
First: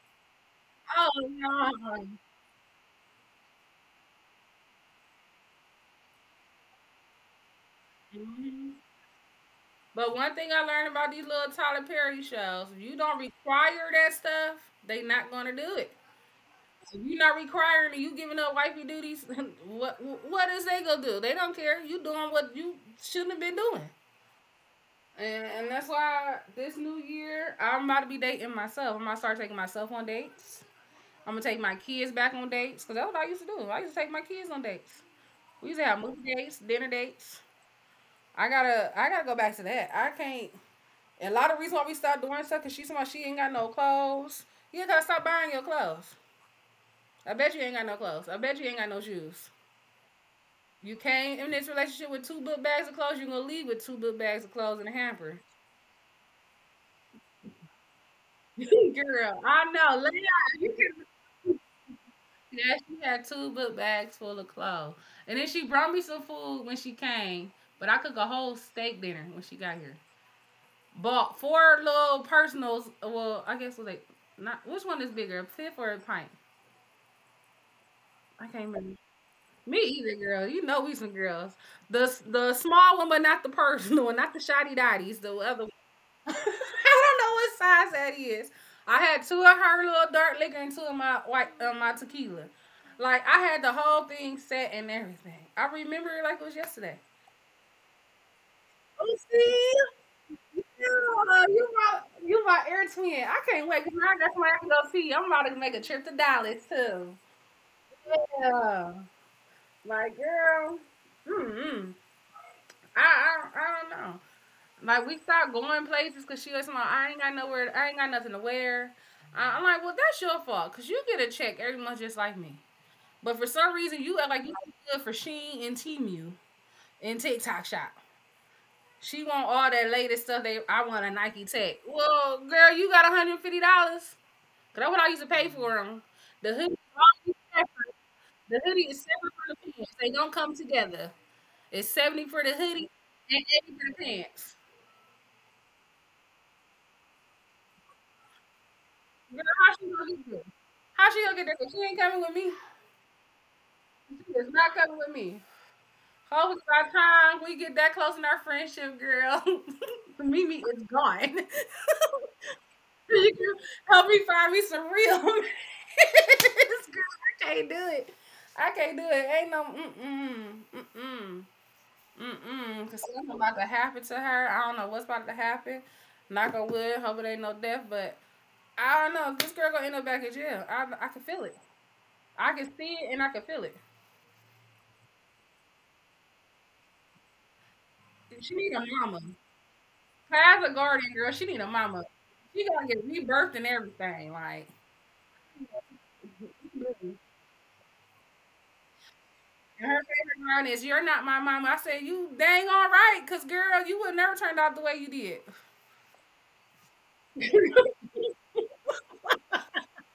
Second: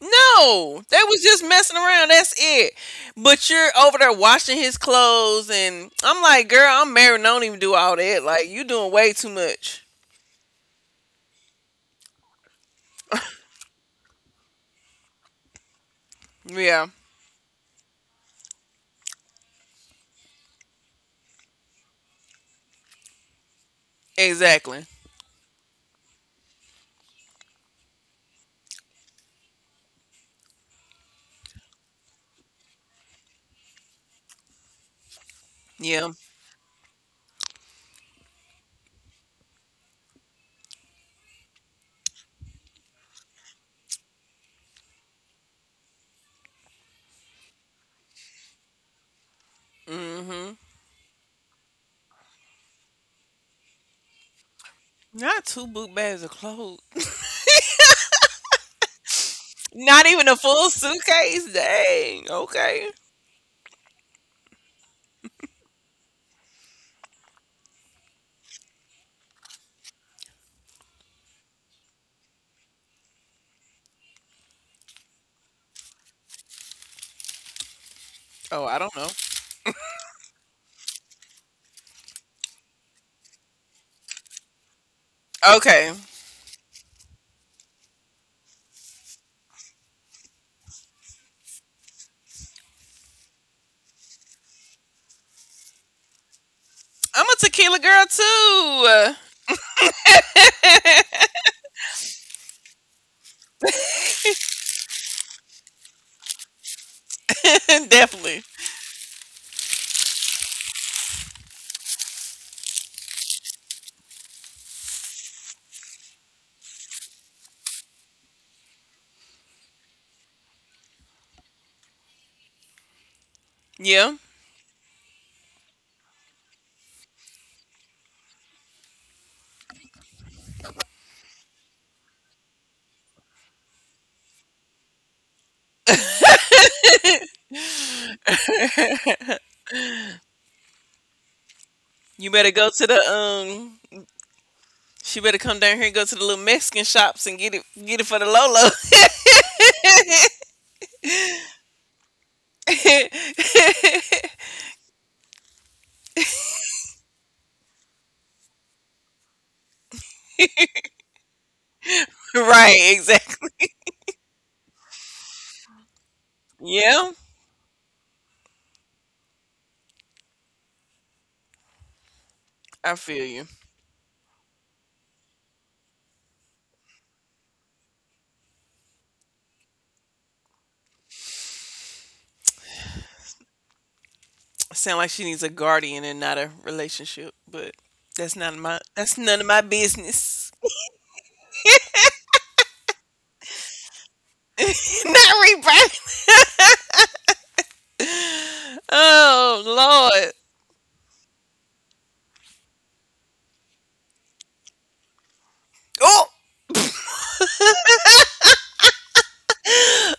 A: No, they was
B: Oh
A: just messing around.
B: no.
A: That's it. But you're over there washing his clothes, and I'm like, girl, I'm married. Don't even do all that. Like, you
B: Mhm.
A: doing way too much.
B: But one thing I learned about these little Tyler Perry shows, if you don't require that stuff, they not gonna do it.
A: Yeah,
B: If you're not requiring it, you giving up wifey duties, *laughs* what is they gonna do? They don't care. You doing what you shouldn't have been doing.
A: exactly.
B: And that's why this new year, I'm about to be dating myself. I'm about to start taking myself on dates. I'm gonna take my kids back on dates because that's what I used to do. I used to take my kids on dates. We used to have
A: Yeah.
B: movie dates, dinner dates. I gotta go back to that. I can't. And a lot of reason why we stopped doing stuff because she's somebody she ain't got no clothes. You gotta stop buying your clothes. I bet you ain't got no clothes. I bet you ain't got no shoes.
A: Mm-hmm.
B: You came in this relationship with two book bags of clothes. You're gonna leave with two book bags of clothes and a hamper.
A: Not two book bags of clothes.
B: *laughs* Girl, I
A: *laughs*
B: know.
A: Not
B: Leon,
A: even a
B: you
A: full
B: can
A: suitcase. Dang.
B: yeah,
A: Okay.
B: she had two book bags full of clothes. And then she brought me some food when she came. But I cooked a whole steak dinner when she got here. Bought four little personals. Well, I guess was like not which one is bigger, a fifth or a pint? I can't
A: Oh, I
B: remember.
A: don't know.
B: Me either, girl. You know we some girls. The small one, but not the personal one, not the shoddy dotties. The other one.
A: Okay.
B: *laughs* I don't know what size that is. I had two of her little dark liquor and two of my white my tequila. Like I had the whole thing set and everything. I remember it like it was yesterday.
A: I'm a tequila girl
B: Oh,
A: too.
B: see? Yeah, you my air twin. I can't wait because now that's where I can go see you. I'm about to make a trip to Dallas too.
A: *laughs* Definitely.
B: Yeah, like girl. Mm-mm. I, I I don't know. Like we stopped going places because she was like, I ain't got nowhere. I ain't got nothing to wear. I'm like, well, that's your fault because you get a check every month just like me. But for some reason, you
A: Yeah.
B: act like you good for Shein and Temu and TikTok shop. She want all that latest stuff. They I want a Nike Tech. Well, girl, you got $150. Cause that's what I used to pay for them. The hoodie, the hoodie is separate from the pants. They don't come together. It's 70 for the
A: You better
B: hoodie
A: go to the
B: and 80 for the pants.
A: She better come down here and go to the little Mexican shops and get it for the Lolo.
B: Girl, how she gonna get this? How she gonna get that? She ain't coming with me. She is not coming with me. Hopefully by the time we get that close in our friendship, girl, *laughs* Mimi is gone. *laughs*
A: *laughs* Right,
B: You can
A: exactly.
B: help me find me some real. *laughs* Girl,
A: Yeah,
B: I can't do it. I can't do it. Ain't no mm mm. Mm-mm,
A: I
B: because
A: feel
B: something
A: you.
B: about to happen to her. I don't know what's about to happen. Knock on wood. Hope it ain't no death, but I don't know. This girl gonna end up back in jail. I can feel it. I can see it and I can feel it.
A: Sound like she needs a guardian and not a relationship, but
B: She need a
A: that's
B: mama.
A: none of my business.
B: As a guardian girl, she need a mama. She gonna get rebirthed and everything.
A: *laughs*
B: Like,
A: Not rebranding.
B: and
A: *laughs* Oh
B: her
A: Lord.
B: favorite line is, "You're not my mama." I said, "You dang all right, cause girl, you would never turned out the way you did.
A: Oh,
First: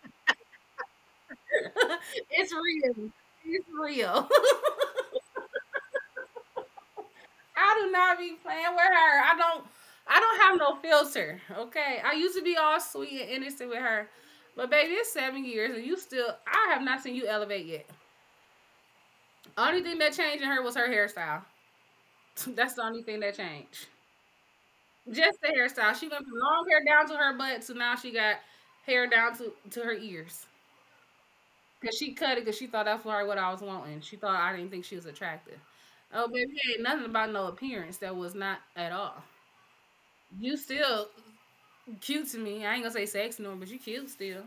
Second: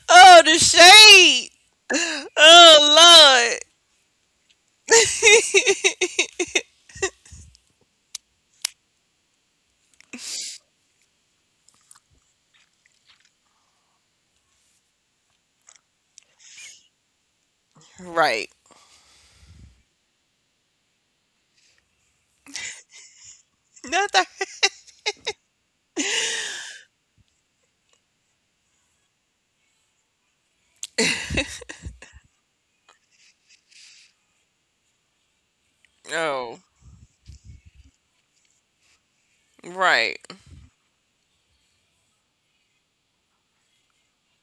A: oh the shade.
B: *laughs* It's real.
A: Oh
B: It's real."
A: Lord.
B: I do not be playing with her. I don't. I don't have no filter. Okay, I used to be all sweet and innocent with her, but baby, it's 7 years and you still. I have not seen you elevate yet.
A: *laughs* Right.
B: Only thing that changed in her was her hairstyle. *laughs* That's the only thing that changed.
A: Not that.
B: Just the hairstyle. She went from long hair down to her butt to now she got hair down to her ears. Cause she cut it because she thought that's what I was wanting. She thought I didn't think she was attractive. Oh baby,
A: Oh,
B: it ain't nothing about no appearance that was not at all.
A: right.
B: You still cute to me. I ain't gonna say sexy no more, but you cute still.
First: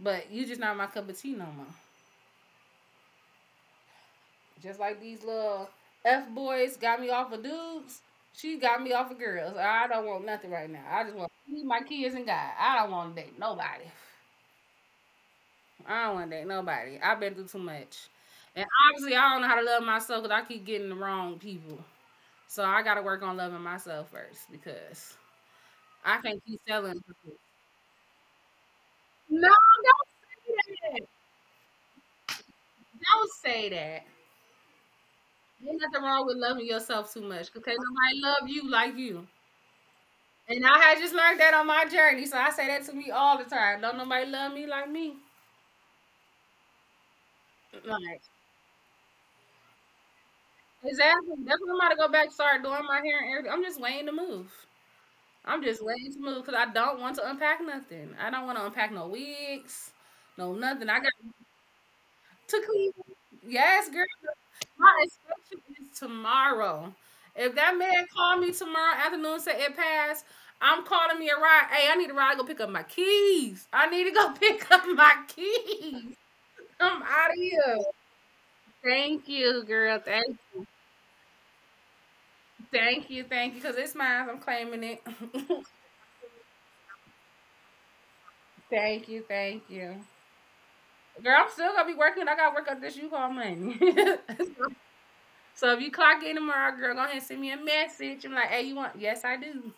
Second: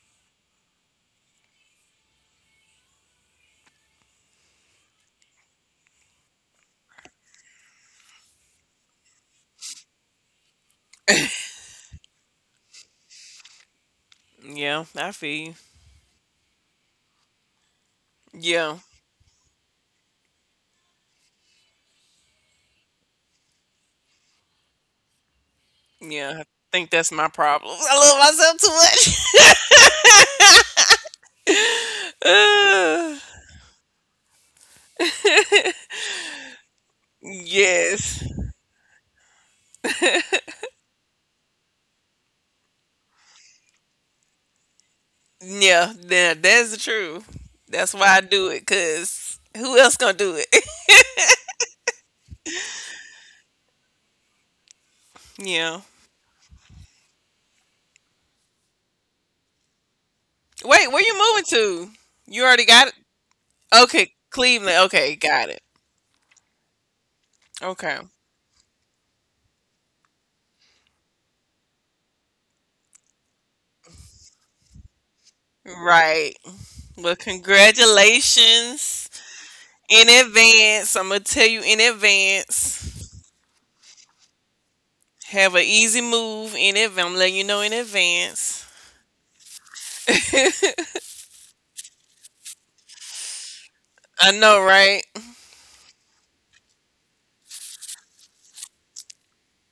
B: But you just not my cup of tea no more. Just like these little F boys got me off of dudes, she got me off of girls. I don't want nothing right now. I just want to see my kids and God. I don't want to date nobody.
A: Yeah, I feel you.
B: I don't want to date nobody. I've been through too much. And
A: Yeah,
B: obviously, I don't know how to love myself because I keep getting the wrong people. So I got to work on loving myself first because I
A: yeah.
B: can't
A: I
B: keep
A: think
B: selling.
A: that's my problem. *laughs* I love myself too
B: No,
A: much. *laughs*
B: don't say that.
A: Uh,
B: Don't say that. There's nothing wrong with loving yourself too much because nobody
A: yes.
B: love you like you. And I had just learned that on my journey. So I say that to me all the time. Don't nobody love me.
A: Yeah, that's the truth. That's why I
B: Like,
A: do it, because who else gonna do it?
B: exactly. That's why I'm about to go back, start doing my hair and everything. I'm just waiting to move.
A: *laughs*
B: I'm just
A: Yeah.
B: waiting to move because I don't want to unpack nothing. I don't want to unpack no wigs, no nothing.
A: Wait,
B: I
A: where
B: got
A: you moving to? You
B: to
A: already got it?
B: Cleveland. Yes, girl.
A: Okay, Cleveland.
B: My
A: Okay, got
B: inspection
A: it.
B: is tomorrow. If that man
A: Okay.
B: called me tomorrow afternoon and said it passed, I'm calling me a ride. Hey, I need a ride to go pick up my keys. I need to go *laughs* pick up my keys.
A: Right.
B: I'm
A: Well,
B: out of here.
A: congratulations
B: Thank you, girl.
A: in advance. I'm gonna tell you in
B: Thank
A: advance.
B: you, thank you. Cause it's mine. I'm claiming it.
A: Have an easy move in advance. I'm letting you know in
B: *laughs*
A: advance.
B: Thank you, thank you.
A: *laughs* I
B: Girl, I'm still gonna be working. I gotta work up this U-Haul money. *laughs*
A: know, right?
B: So if you clock in tomorrow, girl, go ahead and send me a message. I'm like, hey, you want? Yes, I do.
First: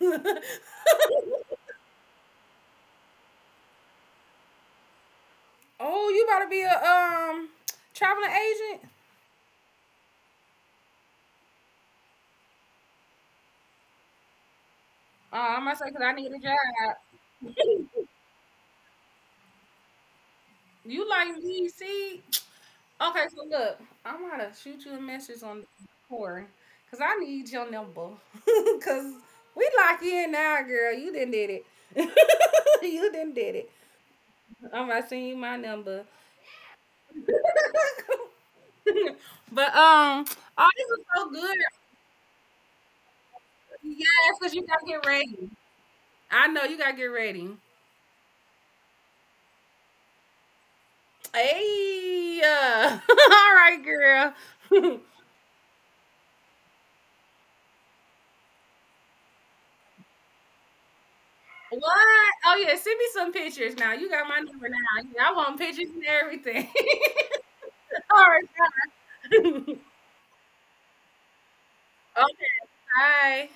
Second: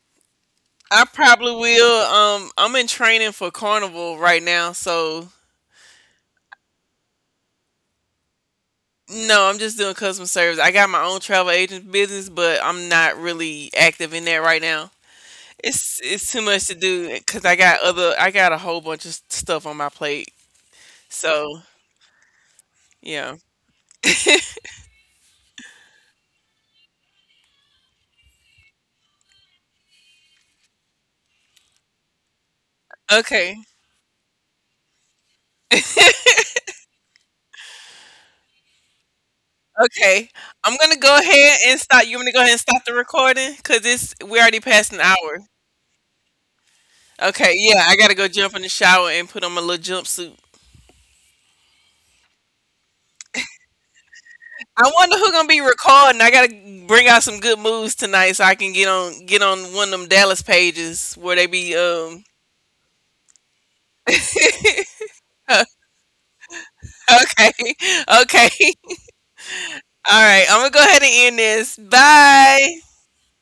B: *laughs*
A: I probably will. I'm in training for Carnival right now, so
B: Oh, you about to be a traveling agent?
A: no, I'm just doing customer service. I got my own travel agent business, but I'm not really active in that right now.
B: Oh, I might say because I
A: It's
B: need
A: too
B: a
A: much to do
B: job.
A: because I got
B: *laughs*
A: other. I got a whole bunch of s- stuff on my plate.
B: You like
A: So
B: me, see? Okay,
A: yeah.
B: so look, I'm gonna shoot you a message on Corey because I need your number *laughs* because we lock in now, girl. You didn't did it. *laughs* You didn't did it.
A: Okay.
B: I'm gonna send you my number. *laughs* But oh, this
A: Okay.
B: is so
A: I'm
B: good.
A: gonna go ahead and stop. You want me to go ahead and stop the
B: Yes,
A: recording? Cause
B: because you
A: it's
B: gotta get
A: we already
B: ready.
A: passed an hour.
B: I know you gotta get ready.
A: Okay, yeah, I gotta go jump in the shower and put on my little jumpsuit.
B: Hey, *laughs* all right, girl. *laughs* What?
A: I wonder who gonna be recording. I gotta bring out some good moves tonight so I can get on one of them Dallas pages where they be
B: Oh yeah, send me some pictures now. You got my number now. I want pictures
A: *laughs*
B: and everything.
A: okay.
B: *laughs* All
A: *laughs*
B: right.
A: Okay. *laughs*
B: Okay.
A: All right, I'm gonna go ahead and end this. Bye.
B: Bye.